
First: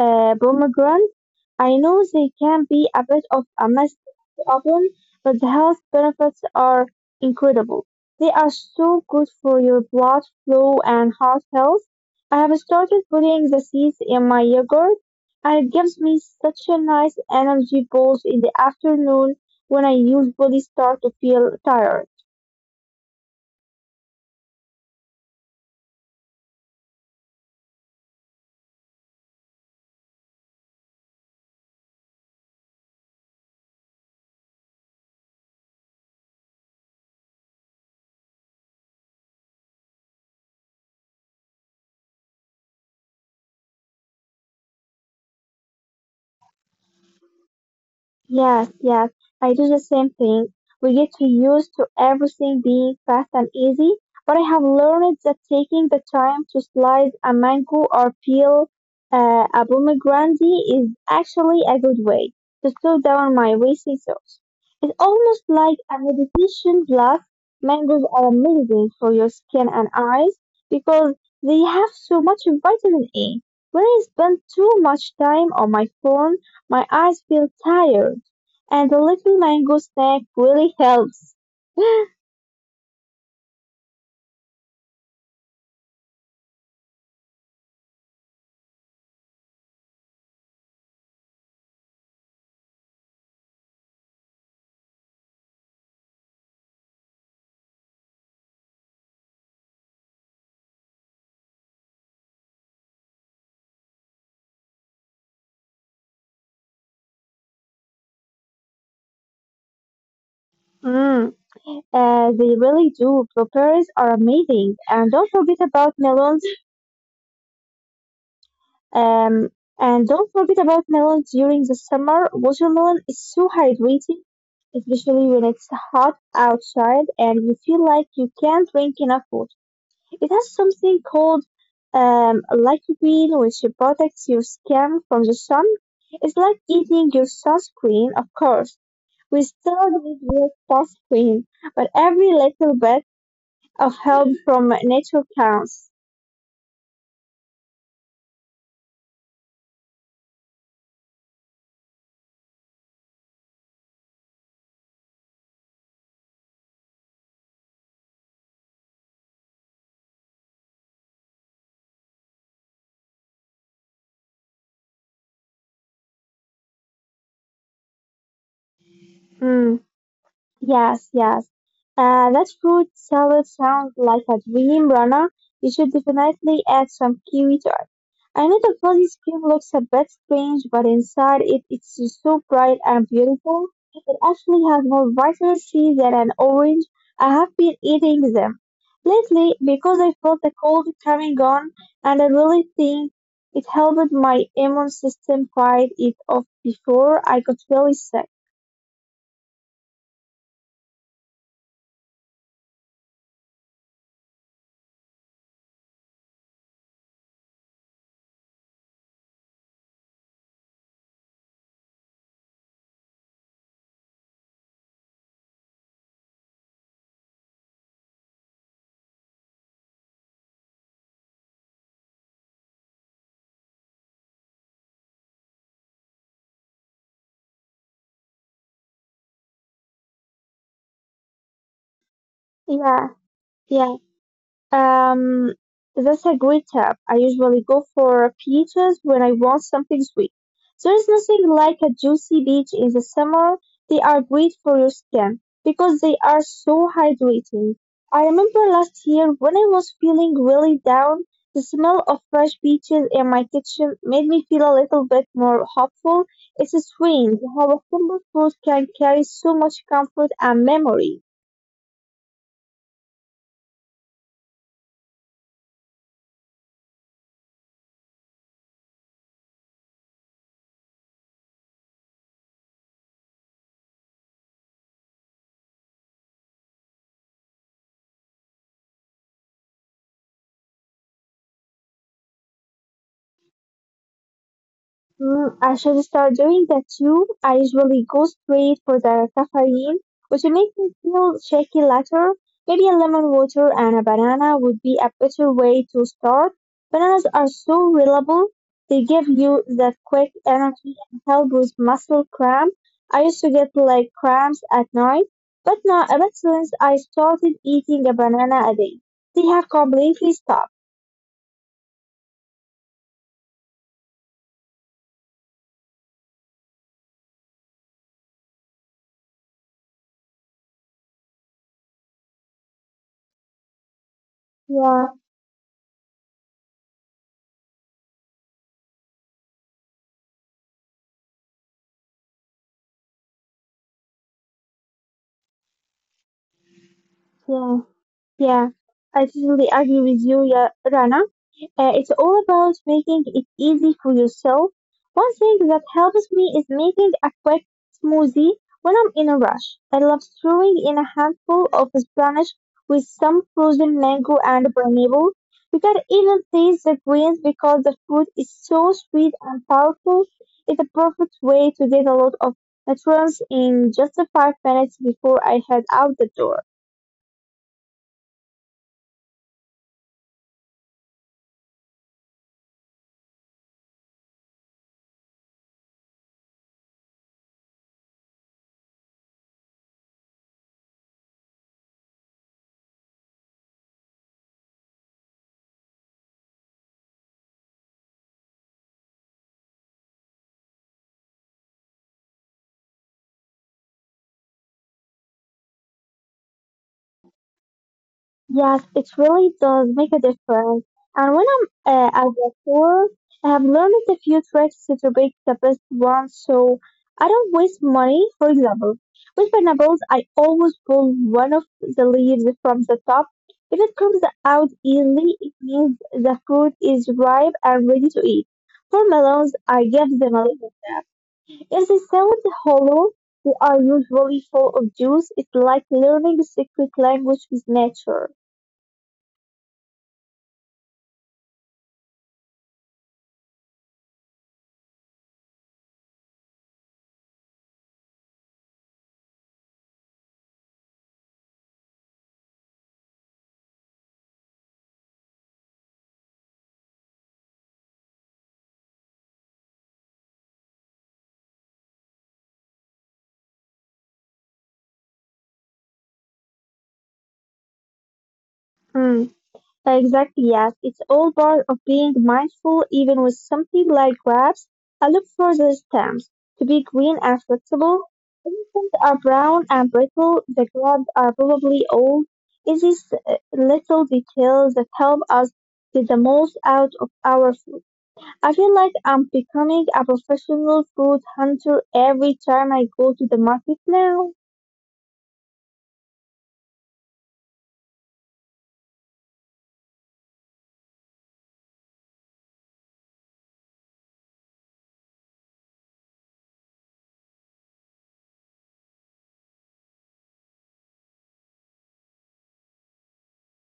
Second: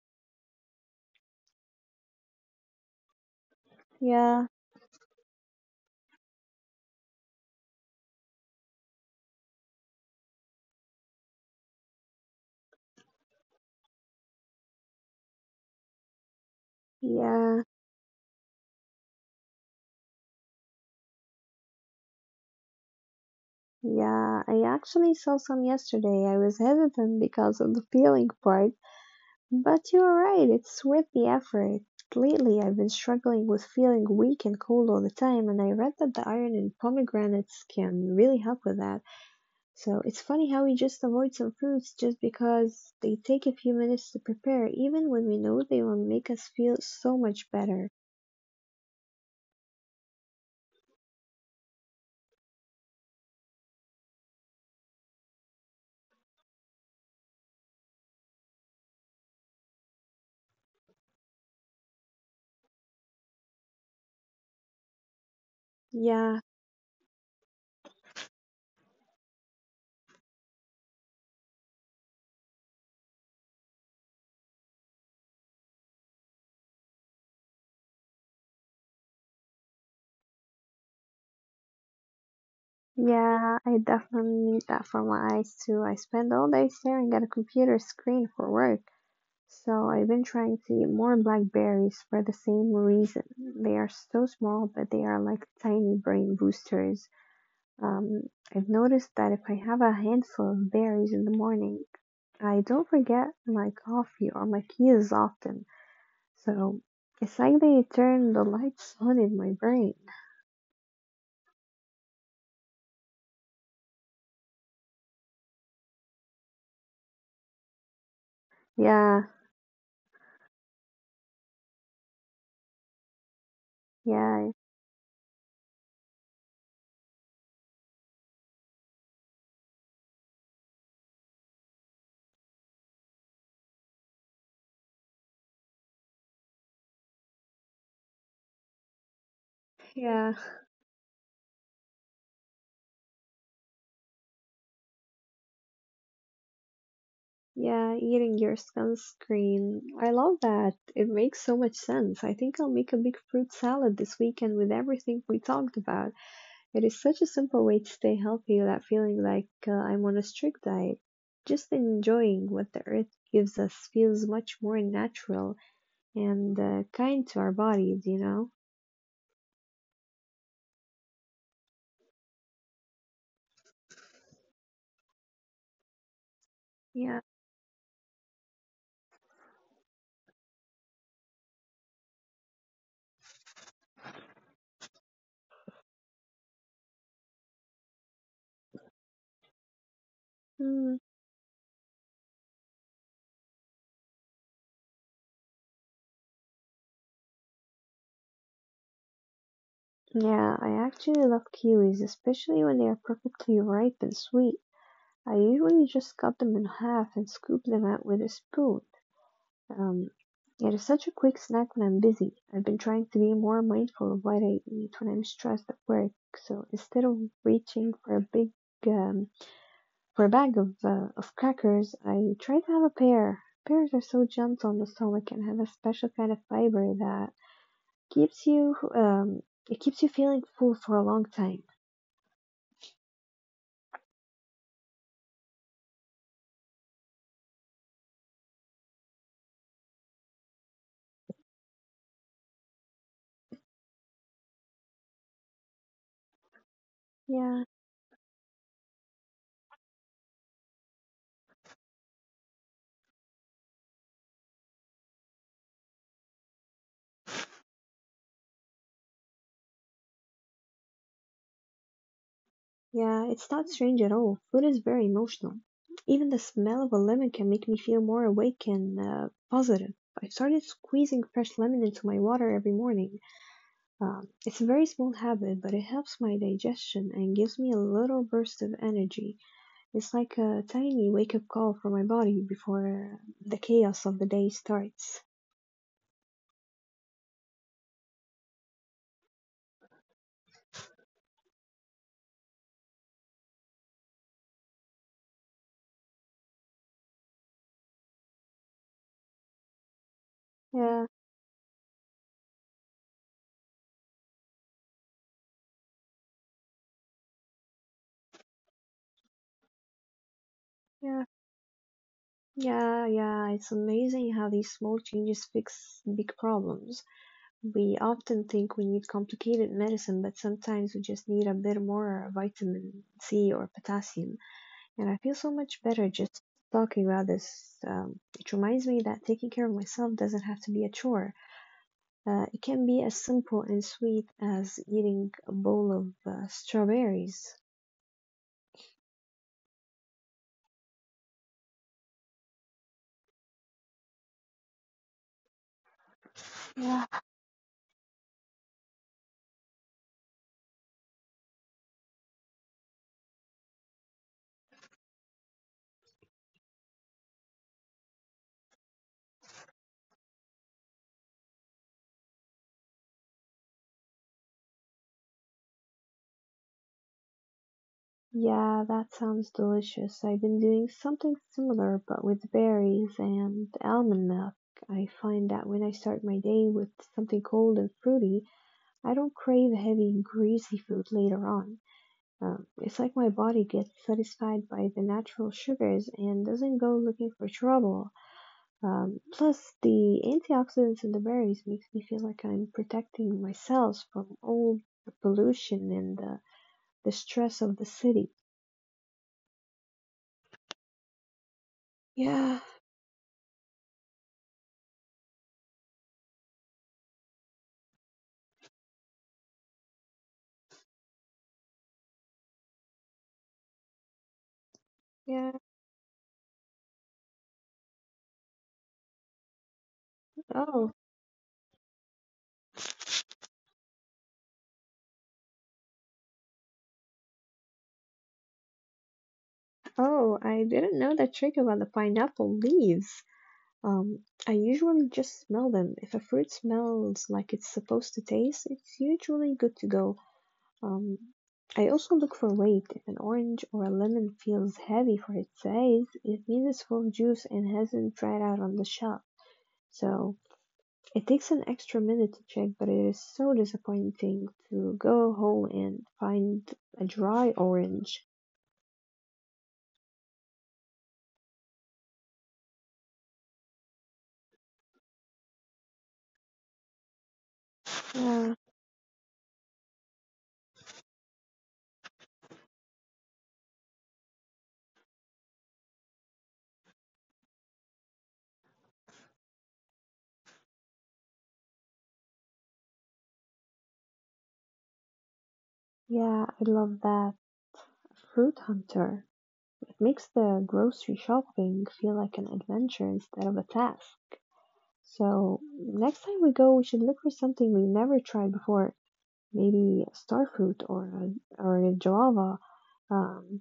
uh, pomegranates. I know they can be a bit of a mess to Yeah, open, but the health benefits are incredible. They are so good for your blood flow and heart health. I have started putting the seeds in my yogurt, and it gives me such a nice yeah, energy boost in the afternoon when I usually start to feel tired. yeah. I actually saw some yesterday. I was hesitant because of the peeling part. But you're right, it's worth the effort. Lately I've been struggling with feeling weak and cold all the time, and I read that the iron in pomegranates can really help with that. So it's funny how we just avoid some fruits just because they take a few minutes to prepare, even when we know they will make us feel so much better. Yes, yes, I do the same thing. We get too used to everything being fast and easy, but I have learned that taking the time to slice a mango or peel uh, a pomegranate is actually a good way to slow down my racing thoughts. It's almost like a Yeah, meditation plus mangoes are amazing for your skin and eyes because they have so much vitamin A. When I spend too much time on my phone, my eyes feel tired and the little mango snack really helps. [LAUGHS] yeah, I definitely need that for my eyes too. I spend all day staring at a computer screen for work. So I've been trying to eat more blackberries for the same reason. They are so small, but they are like tiny brain boosters. Um, I've noticed that if I have a handful of berries in the morning, I don't forget my coffee or my keys often. So it's like they turn the lights on in my brain. Mm, uh, they really do. Blueberries are amazing, and don't forget about melons. Yeah, Um, and don't forget about melons during the summer. Watermelon is so hydrating, yeah, especially when it's hot outside and you feel like you can't drink enough water. It has something called um, lycopene, which protects your skin from the sun. It's like eating your sunscreen, of course. We started yeah. with fast cream, but every little bit of help from nature counts. yeah, eating your sunscreen. I love that. It makes so much sense. I think I'll make a big fruit salad this weekend with everything we talked about. It is such a simple way to stay healthy without feeling like uh, I'm on a strict diet. Just enjoying what the earth gives us feels much more natural and uh, kind to our bodies, you know? Mm. Yes, yes. Uh, that fruit salad sounds like a dream runner. You should definitely add some Yeah. kiwi to it. I know the fuzzy cream looks a bit strange, but inside it, it's just so bright and beautiful. It actually has more vitamin C than an orange. I have been eating them lately because I felt the cold Mm, coming on, and I really think it helped my immune system fight it off before I got really sick. yeah, I actually love kiwis, especially when they are perfectly ripe and sweet. I usually just cut them in half and scoop them out with a spoon. Um, it is such a quick snack when I'm busy. I've been trying to be more mindful of what I eat when I'm stressed at work. So instead of reaching for a big um, for a bag of uh, of crackers, I try to have a pear. Pears are so gentle on the stomach and have a special kind of fiber that keeps you um, it keeps you feeling full for a long time. Yeah, yeah. Um, that's a great tip. I usually go for peaches when I want something sweet. There is nothing like a juicy peach in the summer. They are great for your skin because they are so Yeah, hydrating. I remember last year when I was feeling really down, the smell of fresh peaches in my kitchen made me feel a little bit more hopeful. It's strange how a simple food can carry so much comfort and memory. yeah, it's not strange at all. Food is very emotional. Even the smell of a lemon can make me feel more awake and uh, positive. I've started squeezing fresh lemon into my water every morning. Um, it's a very small habit, but it helps my digestion and gives me a little burst of energy. It's like a tiny wake up call for my body before the chaos of the day starts. Mm, I should start doing that too. I usually go straight for the caffeine, which makes me feel shaky later. Maybe a lemon water and a banana would be a better way to start. Bananas are so reliable. They give you that quick energy Yeah, and help with muscle cramp. I used to get like cramps at night, but now ever since I started eating a banana a day, they have completely stopped. yeah, yeah, yeah. It's amazing how these small changes fix big problems. We often think we need complicated medicine, but sometimes we just need a bit more vitamin C or potassium. Yeah, And I feel so much better just talking about this. Um, it reminds me that taking care of myself doesn't have to be a chore. Uh, it can be as simple and sweet as eating a bowl of uh, strawberries. yeah. Yeah, I totally agree with you, Ya- Rana. Uh, it's all about making it easy for yourself. One thing that helps me is making Yeah, a quick smoothie when I'm in a rush. I love throwing in a handful of spinach with some frozen mango and pineapple. You can even taste the greens because the fruit is so sweet and powerful. It's a perfect way to get a lot of nutrients in just five minutes before I head out the door. yeah, that sounds delicious. I've been doing something similar, but with berries and almond milk. I find that when I start my day with something cold and fruity, I don't crave heavy, greasy food later on. Um, it's like my body gets satisfied by the natural sugars and doesn't go looking for trouble. Um, plus, the antioxidants in the berries makes me feel like I'm protecting myself from all the pollution and the, the stress of the city. Yes, it really does make a difference. And when I'm uh, at the Yeah, store, I have learned a few tricks to pick the best ones so I don't waste money. For example, with pineapples, I always pull one of the leaves from the top. If it comes out easily, it yeah. means the fruit is ripe and ready to eat. For melons, I give them a little tap. Oh, If they sound hollow, they are usually full of juice. It's like learning a secret language with nature. oh, I didn't know that trick about the pineapple leaves. Um, I usually just smell them. If a fruit smells like it's supposed to taste, it's usually good to go. Um, I also look for weight. If an orange or a lemon feels heavy for its size, it means it's full of juice and hasn't dried out on the shelf. So it takes an extra minute to check, but it is so disappointing to go home and find a dry orange. Mm, exactly, yes. It's all part of being mindful, even with something like grabs. I look for the stems to be green and flexible. Yeah, Elephants are brown and brittle. The grabs are probably old. It's these uh, little details that help us get the most out of our food. I feel like I'm becoming a professional food hunter every time I go to the market now. yeah, I love that. Fruit hunter. Makes the grocery shopping feel like an adventure instead of a task. So next time we go, we should look for something we never tried before. Maybe a star fruit or a, or a java. Um,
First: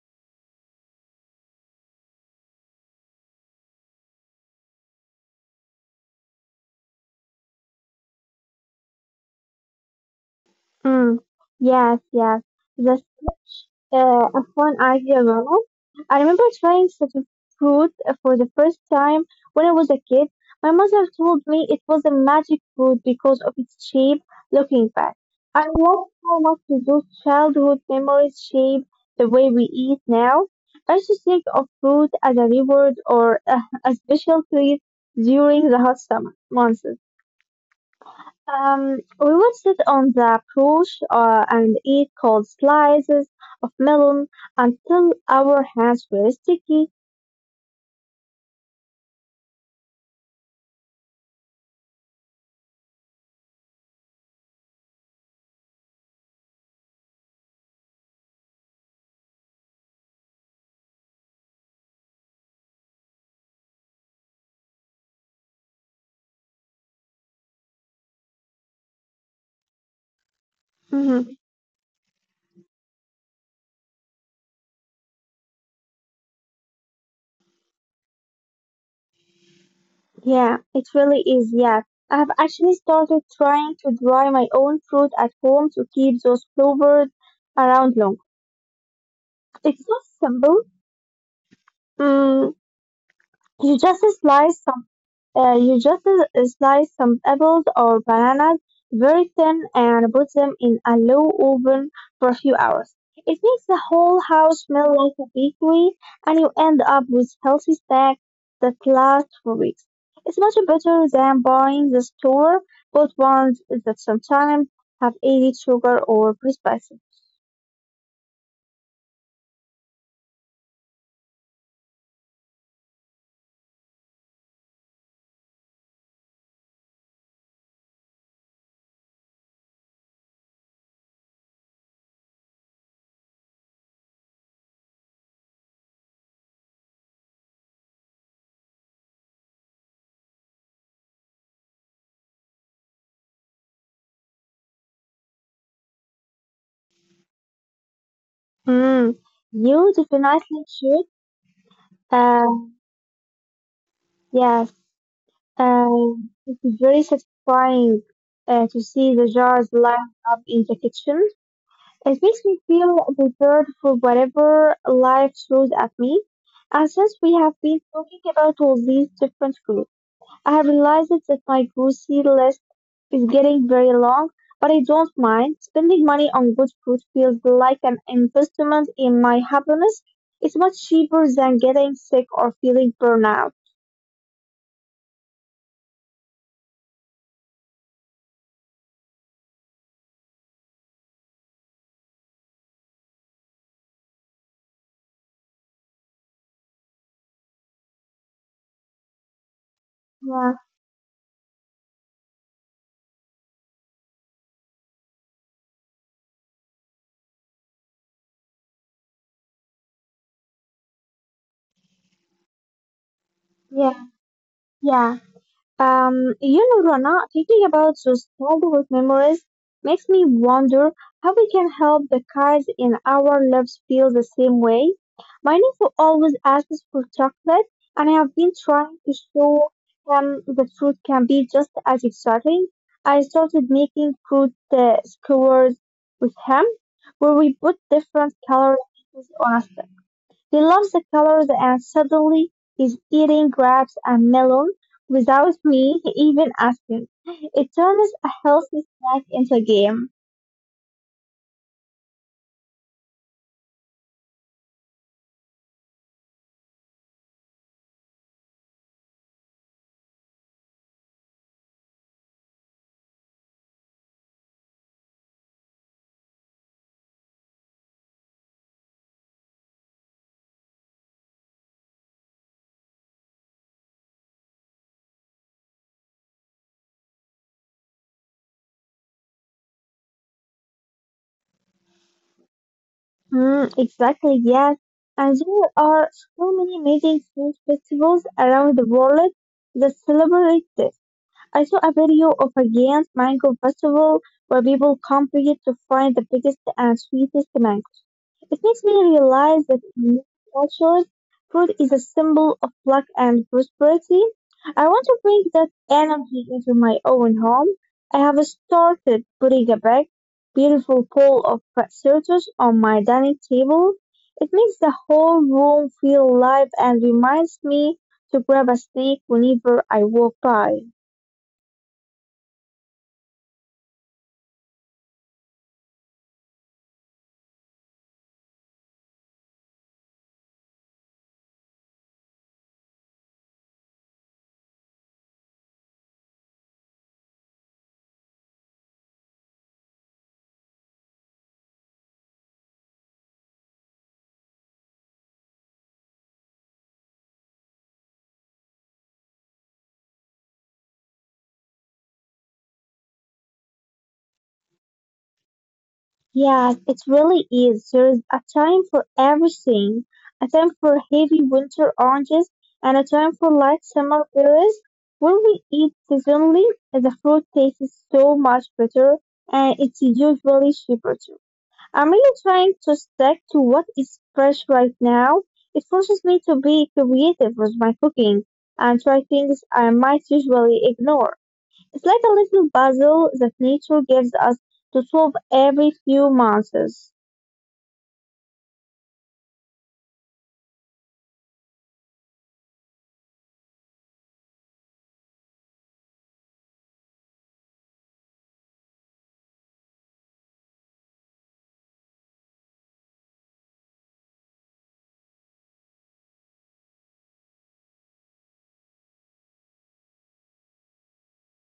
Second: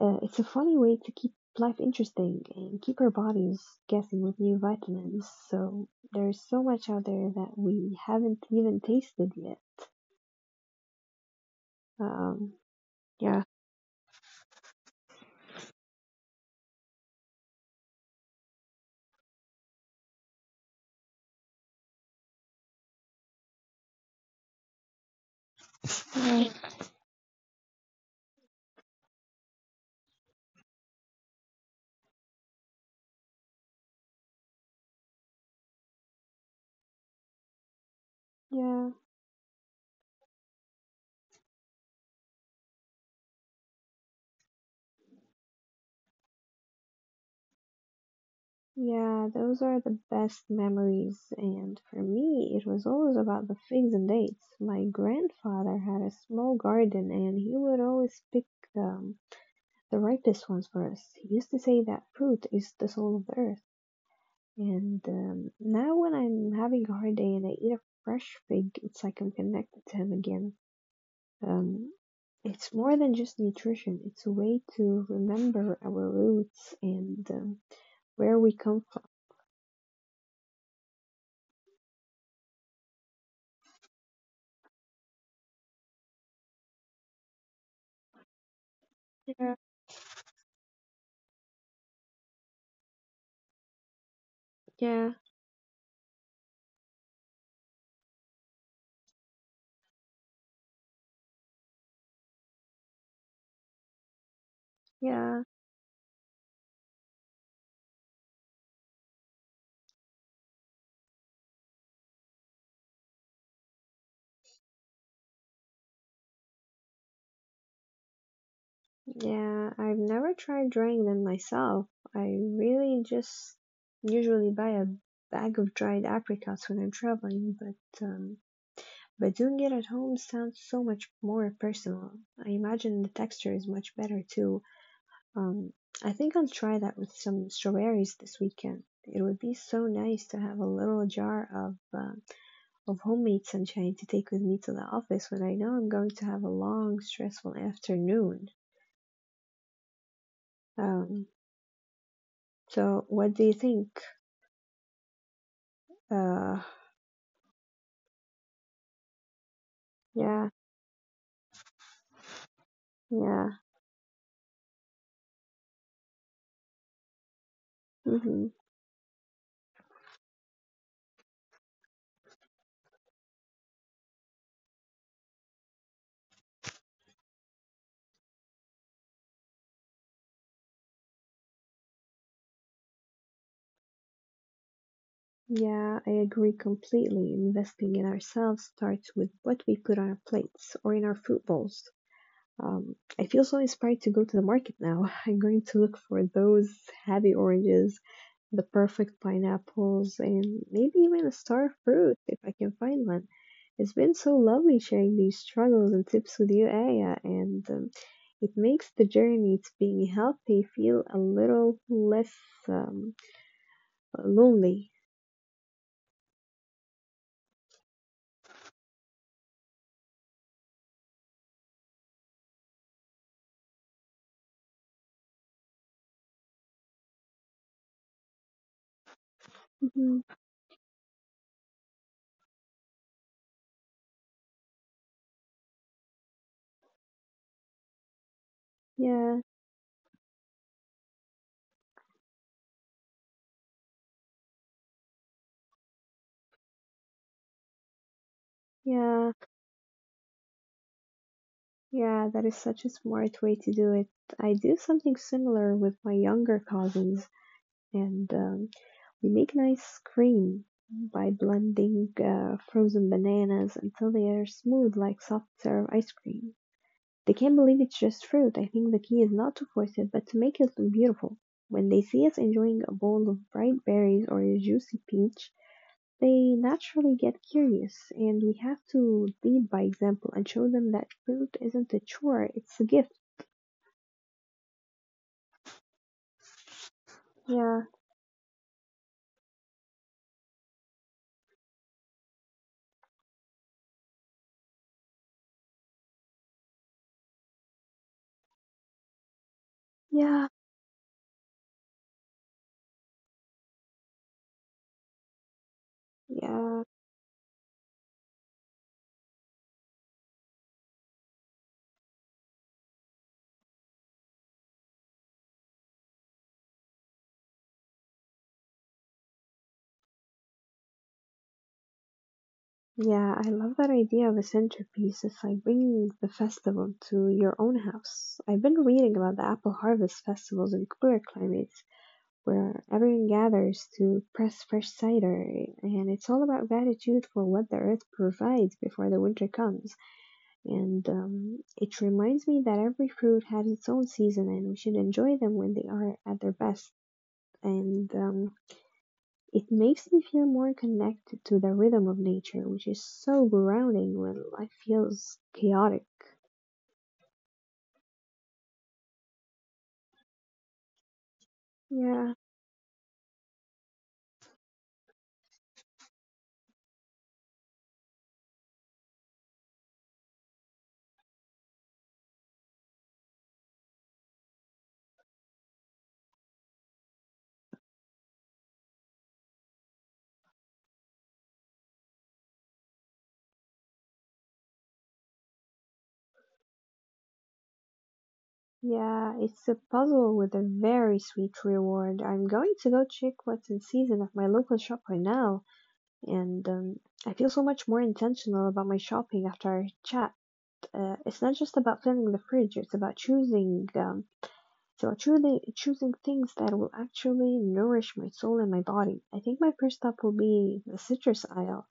uh, it's a funny way to keep life interesting and keep our bodies guessing with new vitamins. So there's so much out there that we haven't even tasted yet. Mm, yes, yes. Um, The yeah. stretch uh, of one idea, Argyle. I remember trying such a fruit for the first time when I was a kid. My mother told me it was a magic fruit because of its shape. Looking back, I love how Uh, much to do childhood memories shape the way we eat now. I used to think of fruit as a reward or uh, a special treat during the hot summer months. yeah. Um, we would sit on the porch uh, and eat cold slices of melon until our hands were sticky. Yeah, those are the best memories. And for me, it was always about the figs and dates. My grandfather had a small garden and he would always pick um, the ripest ones for us. He used to say that fruit is the soul of the earth. And um, now when I'm having a hard day and I eat a fresh fig, it's like I'm connected to him again. Hmm. Um, it's more than just nutrition, it's a way to remember our roots and um, where we come from. Yeah, it really is. Yeah, I have actually started trying to dry my own fruit at home to keep those flowers around long. Yeah, It's not simple. Mm, you just slice some yeah. Uh, you just uh, slice some apples or bananas very thin and put them in a low oven for a few hours. It makes the whole house smell like a Yeah, bakery, and you end up with healthy snacks that last for weeks. It's much better than buying the store bought ones that sometimes have added sugar or preservatives. yeah, I've never tried drying them myself. I really just usually buy a bag of dried apricots when I'm traveling, but um, but doing it at home sounds so much more personal. I imagine the texture is much better too. Um, I think I'll try that with some strawberries this weekend. It would be so nice to have a little jar of uh, of homemade sunshine to take with me to the office when I know I'm going to have a long, stressful afternoon. Mm, you definitely should. Um, Uh, So what do you think? yes. Um, Uh, it's very satisfying uh, to see the jars lined yeah, up in the kitchen. It makes me feel yeah, prepared for whatever life throws at me. And since we have been talking hmm, about all these different foods, I have realized that my grocery list is getting very long, but I don't mind. Spending money on good food feels like an investment in my happiness. It's much cheaper than getting sick or feeling burnout. yeah, I agree completely. Investing in ourselves starts with what we put on our plates or in our food bowls. Um, I feel so inspired to go to the market now. [LAUGHS] I'm going to look for those heavy oranges, the perfect pineapples, and Yeah, maybe even a star fruit if I can find one. It's been so lovely sharing these struggles and tips with you, Aya, and um, it makes the journey to being healthy feel a little less um, yeah, lonely. yeah. Um, you know, Rana, thinking about those childhood memories makes me wonder how we can help the kids in our lives feel the same way. My nephew always asks for chocolate, and I have been trying to show Hmm. him the fruit can be just as exciting. I started making fruit uh, skewers with him, where we put different colored Yeah, pieces on a he loves the colors and suddenly is eating grapes and melon without me even asking. It turns a healthy yeah, snack into a game. yeah, that is such a smart way to do it. I do something similar with my younger cousins. and um, we make an ice cream by blending uh, frozen bananas until they are smooth like soft serve ice cream. They can't believe it's just fruit. I think the key is not to force it, but to make it look beautiful. When they see us enjoying a bowl of bright berries or a juicy peach, they naturally get curious, and we have to lead by example and show them that fruit isn't a chore, it's a gift. Mm, exactly, yes. And there are so many amazing Yeah, food festivals around the world that celebrate this. I saw a video of a giant mango festival where people compete to find the biggest and sweetest mango. It makes me realize that in yeah, many cultures, food is a symbol of luck and prosperity. I want to bring that energy yeah. into my own home. I have started putting a big, beautiful bowl of potatoes on my dining table. It makes the whole room feel alive and reminds me to grab a snack whenever I walk by. Yeah, I love that idea of a centerpiece. It's like bringing the festival to your own house. I've been reading about the apple harvest festivals in cooler climates where everyone gathers to press fresh cider, and it's all about gratitude for what the earth provides before the winter comes. And um, it reminds me that every fruit has its own season and we should enjoy them when they are at their best. And um, it makes me feel more connected to the rhythm of nature, which is so grounding when life feels chaotic. Yes, it really is. There is a time for everything. A time for heavy winter Yeah, oranges and a time for light summer berries. When we eat seasonally, the fruit tastes so much better and it's usually cheaper too. I'm really trying to stick to what is fresh right now. It forces me to be creative with my cooking and try things I might usually ignore. It's like a little puzzle that nature gives us to solve every few months. yeah, it's a puzzle with a very sweet reward. I'm going to go check what's in season at my local shop right now, and um, I feel so much more intentional about my shopping after our chat. Uh, it's not just about filling the fridge; it's about choosing, um, it's about choosing choosing things that will actually nourish my soul and my body. I think my first stop will be the citrus aisle.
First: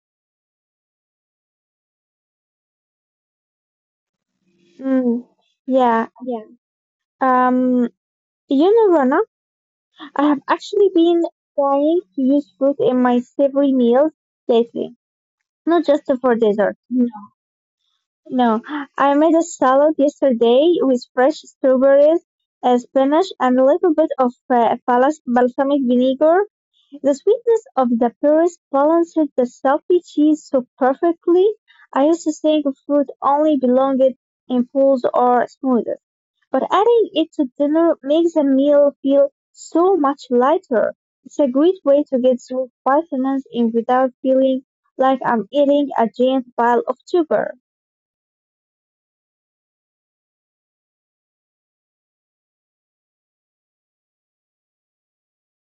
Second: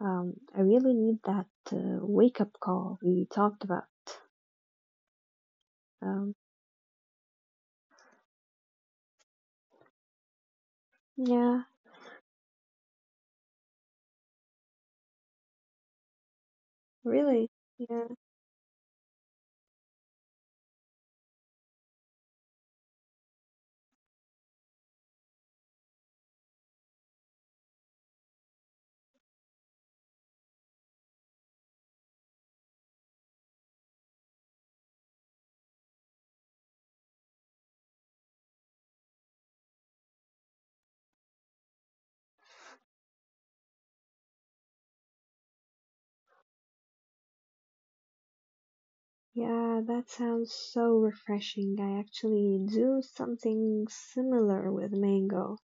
Um, I really need that uh, wake up call we talked about. Mm, yeah, Um, yeah. Um, you know, Rana, I have actually been yeah, trying to use fruit in my savory meals lately, not just for dessert. No, really. Yeah, no. I made a salad yesterday with fresh strawberries, uh, spinach, and a little bit of uh, balas- balsamic vinegar. The sweetness of the pears balanced the salty cheese so perfectly. I used to think fruit only belonged in pools or smoothies, but adding it to dinner makes the meal feel so much lighter. It's a great way to get those vitamins in without feeling like I'm eating a giant pile of sugar. yeah, that sounds so refreshing. I actually do something similar with mango.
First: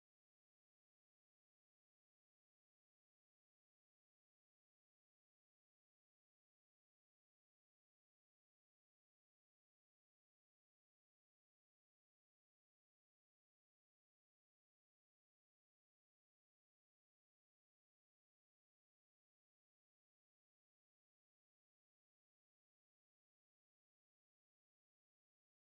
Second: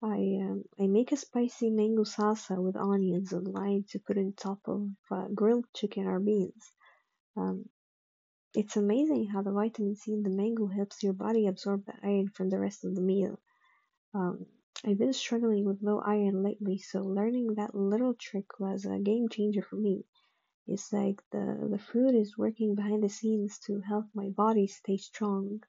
I um, I make a spicy mango salsa with onions and lime to put on top of uh, grilled chicken or beans. Um, it's amazing how the vitamin C in the mango helps your body absorb the iron from the rest of the meal. Um, I've been struggling with low iron lately, so learning that little trick was a game changer for me. It's like the, the fruit is working behind the scenes to help my body stay strong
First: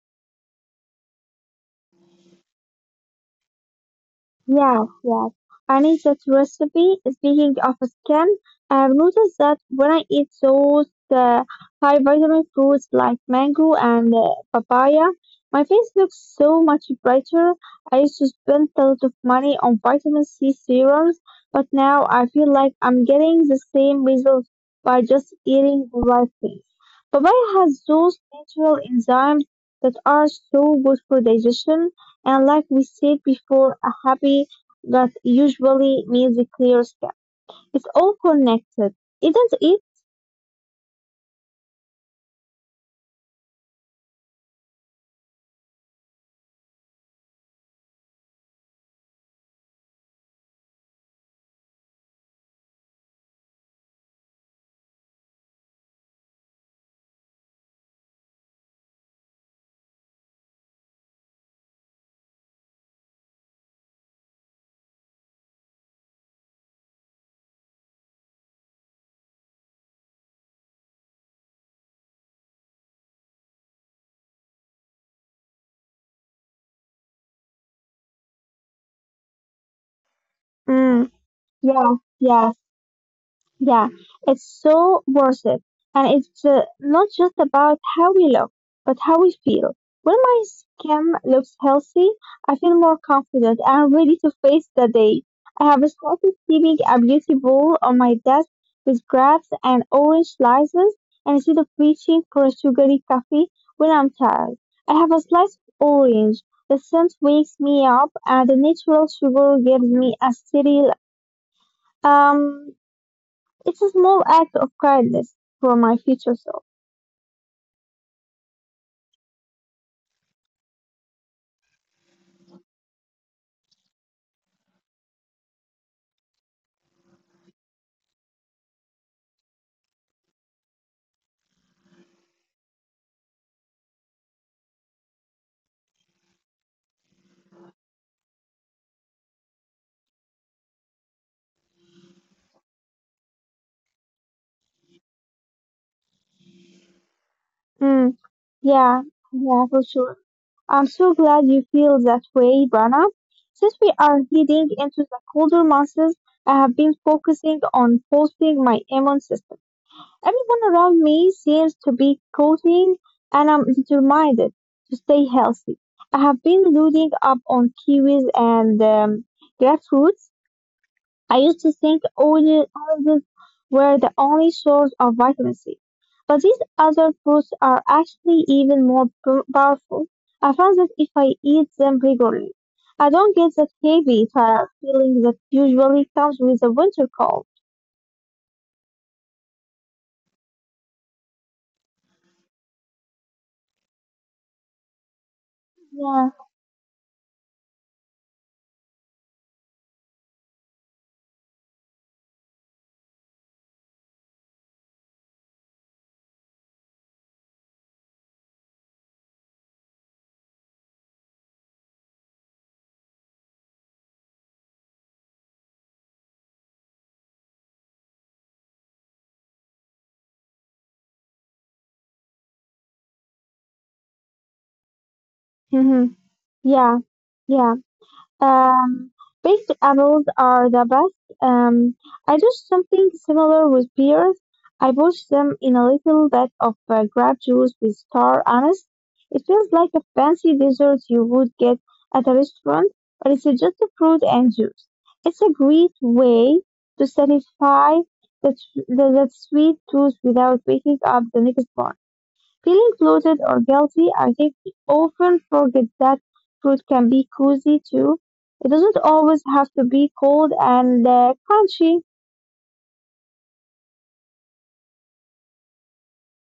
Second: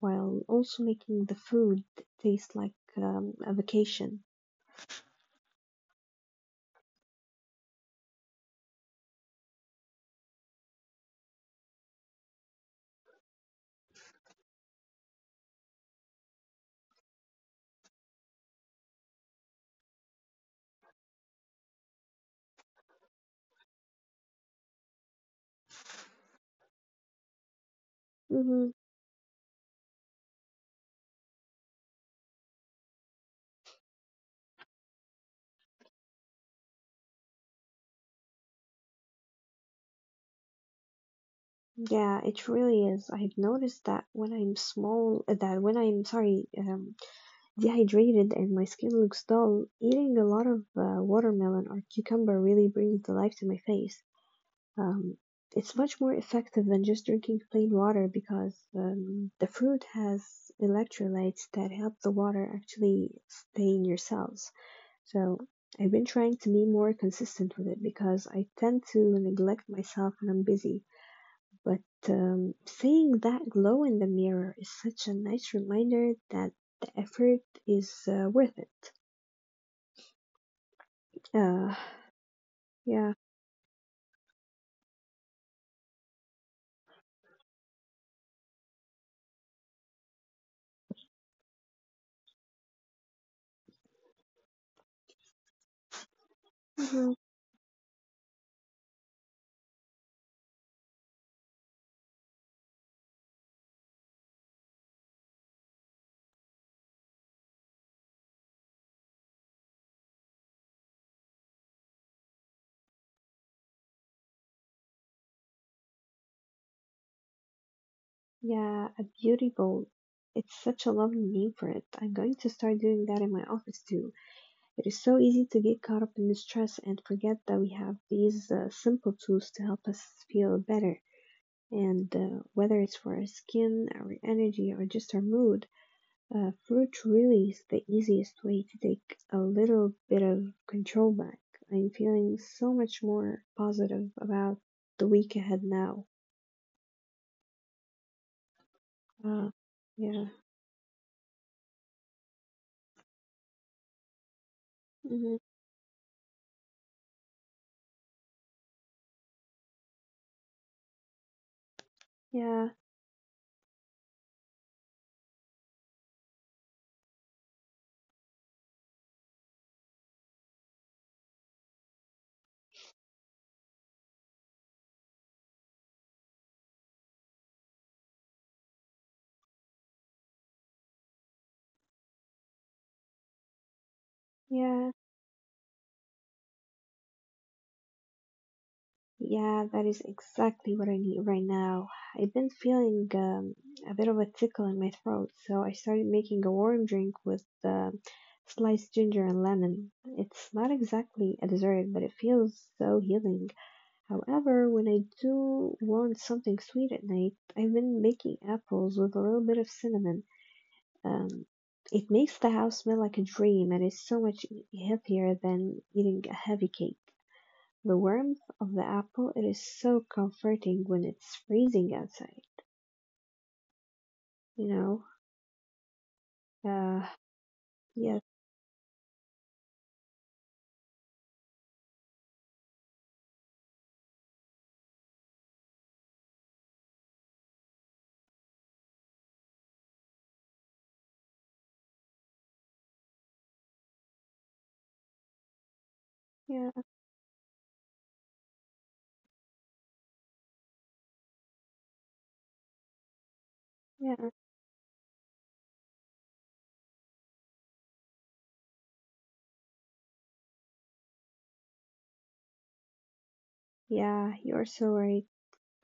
while also making the food taste like um, a vacation. Yes, yes. I need that recipe. Speaking of skin, I've noticed that when I eat those uh, high vitamin fruits like mango and uh, papaya, my face looks so much brighter. I used to spend a lot of money on vitamin C serums, but now I feel like I'm getting the same results by just eating the right things. Papaya has those Hmm. natural enzymes that are so good for digestion, and like we said before, a happy gut usually means a clear sky. It's all connected, isn't it? Yeah, it really is. I've noticed that when I'm small, uh, that when I'm sorry, um, dehydrated and my skin looks dull, eating a lot of uh, watermelon or cucumber really brings the life to my face. Um, it's much more effective than just drinking plain water because um, the fruit has electrolytes that help the water actually stay in your cells. So I've been trying to be more consistent with it because I tend to neglect myself when I'm busy. But um, seeing that glow in the mirror is such a nice reminder that the effort is uh, worth it. Mm, Uh, yeah, yeah. yeah. Yeah, it's so worth it. And it's uh, not just about how we look, but how we feel. When my skin looks healthy, I feel more confident and ready to face the day. I have started keeping a Mm-hmm. beauty bowl on my desk with grapes and orange slices, and instead of reaching for a sugary coffee when I'm tired, I have a slice of orange. The scent wakes me up and the natural sugar gives me a cereal. Um, it's a small act of kindness for my future self. Yeah, a beauty bowl. It's such a lovely name for it. I'm going to start doing that in my office too. It is so easy to get caught up in the stress and forget that we have these uh, simple tools to help us feel better. And uh, whether it's for our skin, our energy, or just our mood, uh, fruit really is the easiest way to take a little bit of control back. I'm feeling so much more positive about the week ahead now. Mm, yeah, Uh, yeah, for sure. yeah. I'm so glad you feel that way, Brana. Since we are heading into the Hmm. colder months, I have been focusing on boosting my immune system. Everyone around me seems to be Yeah. coating, and I'm determined to stay healthy. I have been loading up on kiwis and um, grapefruits. I used to think oli- olives were the only source of vitamin C, but these other fruits are actually even more p- powerful. I found that if I eat them regularly, I don't get that heavy tired Yeah. feeling that usually comes with a winter cold. Yeah, that is exactly what I need right now. I've been feeling um, a bit of a tickle in my throat, so I started Yeah. making a warm drink with uh, sliced ginger and lemon. It's not exactly a dessert, but it feels so healing. However, when I do want something sweet at night, I've been making apples with a little bit of cinnamon. Um, it makes the house smell like a dream and is so much healthier than eating a heavy cake the warmth of the apple. It is so comforting when it's freezing outside, you know? Hmm. Yeah. Uh, Yeah. yes, Um, Baked apples are the best. Um, I do something similar with pears. I wash them in a little bit of uh, grape juice with star anise. It feels like a fancy dessert you would get at a restaurant, but it's just a fruit and juice. It's a great way to yeah, satisfy the, tr- the, the sweet tooth without waking up the next morning feeling bloated or guilty. I think we yeah, often forget that food can be cozy too. It doesn't always have to be cold and uh, crunchy. yeah, you're so right.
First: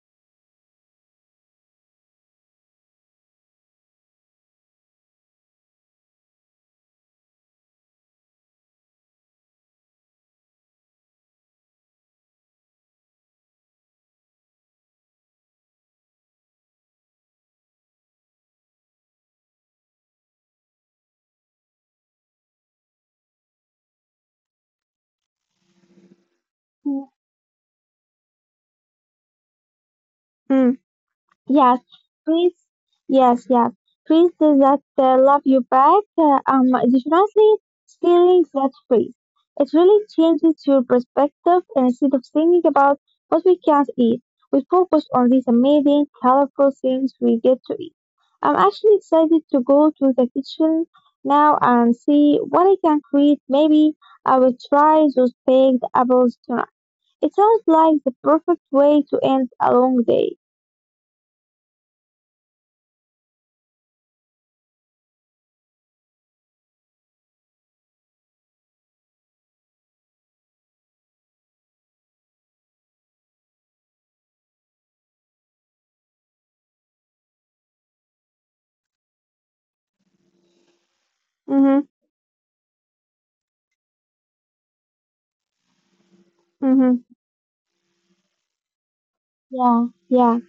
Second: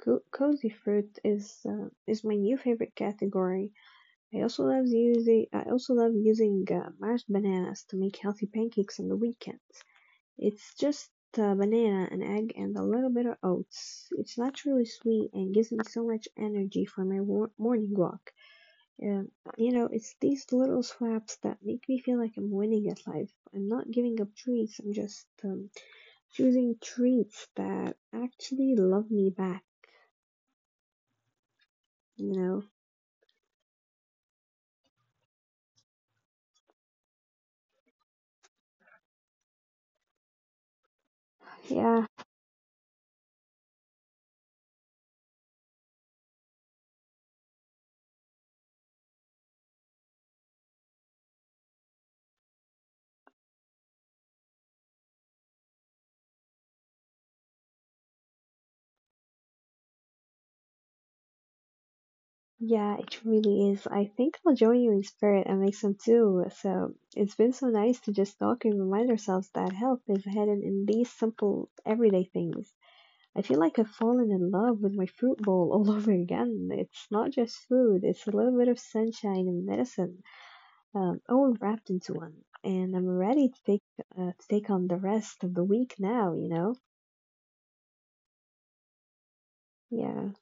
Co- cozy fruit is uh, is my new favorite category. I also love using I also love using uh, mashed bananas to make healthy pancakes on the weekends. It's just a banana, an egg, and a little bit of oats. It's naturally sweet and gives me so much energy for my wor- morning walk. And you know, it's these little swaps that make me feel like I'm winning at life. I'm not giving up treats. I'm just um, choosing treats that actually love me back. Mm. Yes, You please. know? Yes, yes. Please say that uh, love you back. Uh, um, definitely stealing that phrase. It really changes your perspective, and Yeah, instead of thinking about what we can't eat, we focus on these amazing, colorful things we get to eat. I'm actually excited to go to the kitchen now and see what I can create. Maybe I will try those baked apples tonight. It sounds like the perfect way to end a long day. yeah, it really is. I think I'll join you in spirit and make some too. So it's been so nice to just talk and remind ourselves that health is hidden in these simple everyday things. I feel like I've fallen in love with my fruit bowl [LAUGHS] all over again. It's not just food, it's a little bit of sunshine and medicine, um, all Mm-hmm. wrapped into one. And I'm ready to take uh, to take on the rest of the week now. You know, Mm-hmm. Yeah, yeah, yeah.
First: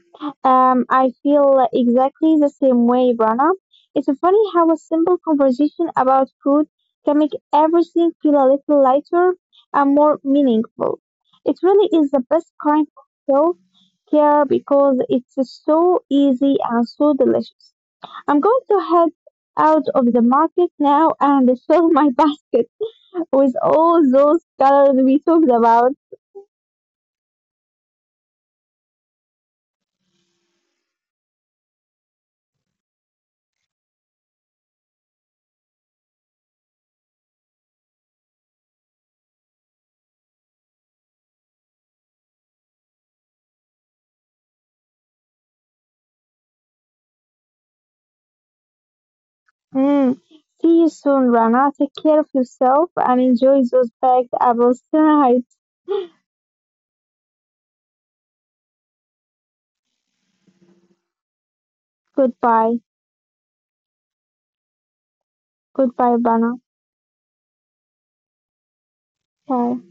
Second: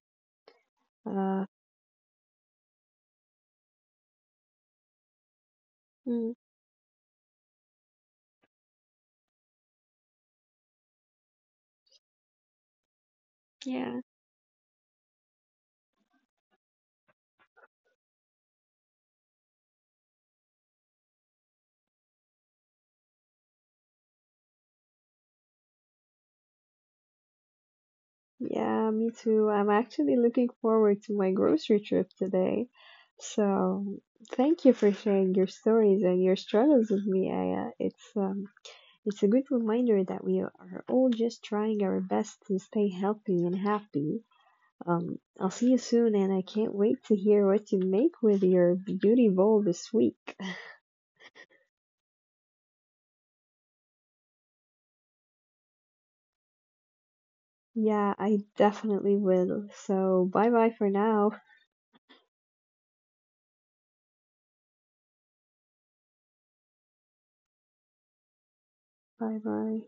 Um, I uh, feel exactly the same way, Rana. It's funny how a simple conversation about mm, food can make everything feel a little lighter and more meaningful. It really is the best kind of self yeah, care because it's so easy and so delicious. I'm going to head out of the market now and [LAUGHS] fill my basket with all those colors we talked about. yeah. Me too. I'm actually looking forward to my grocery trip today. So thank you for sharing your stories and your struggles with me, Aya. It's um, it's a good reminder that we are all just trying our best to stay healthy and happy. Um, I'll see you soon, and I can't wait to hear what you make with your beauty bowl this Hmm. week. See you soon, Rana. Take care of yourself and enjoy those baked apples tonight. Yeah, I definitely will. So bye bye for now. Goodbye. Goodbye, Rana. Bye Bye. bye.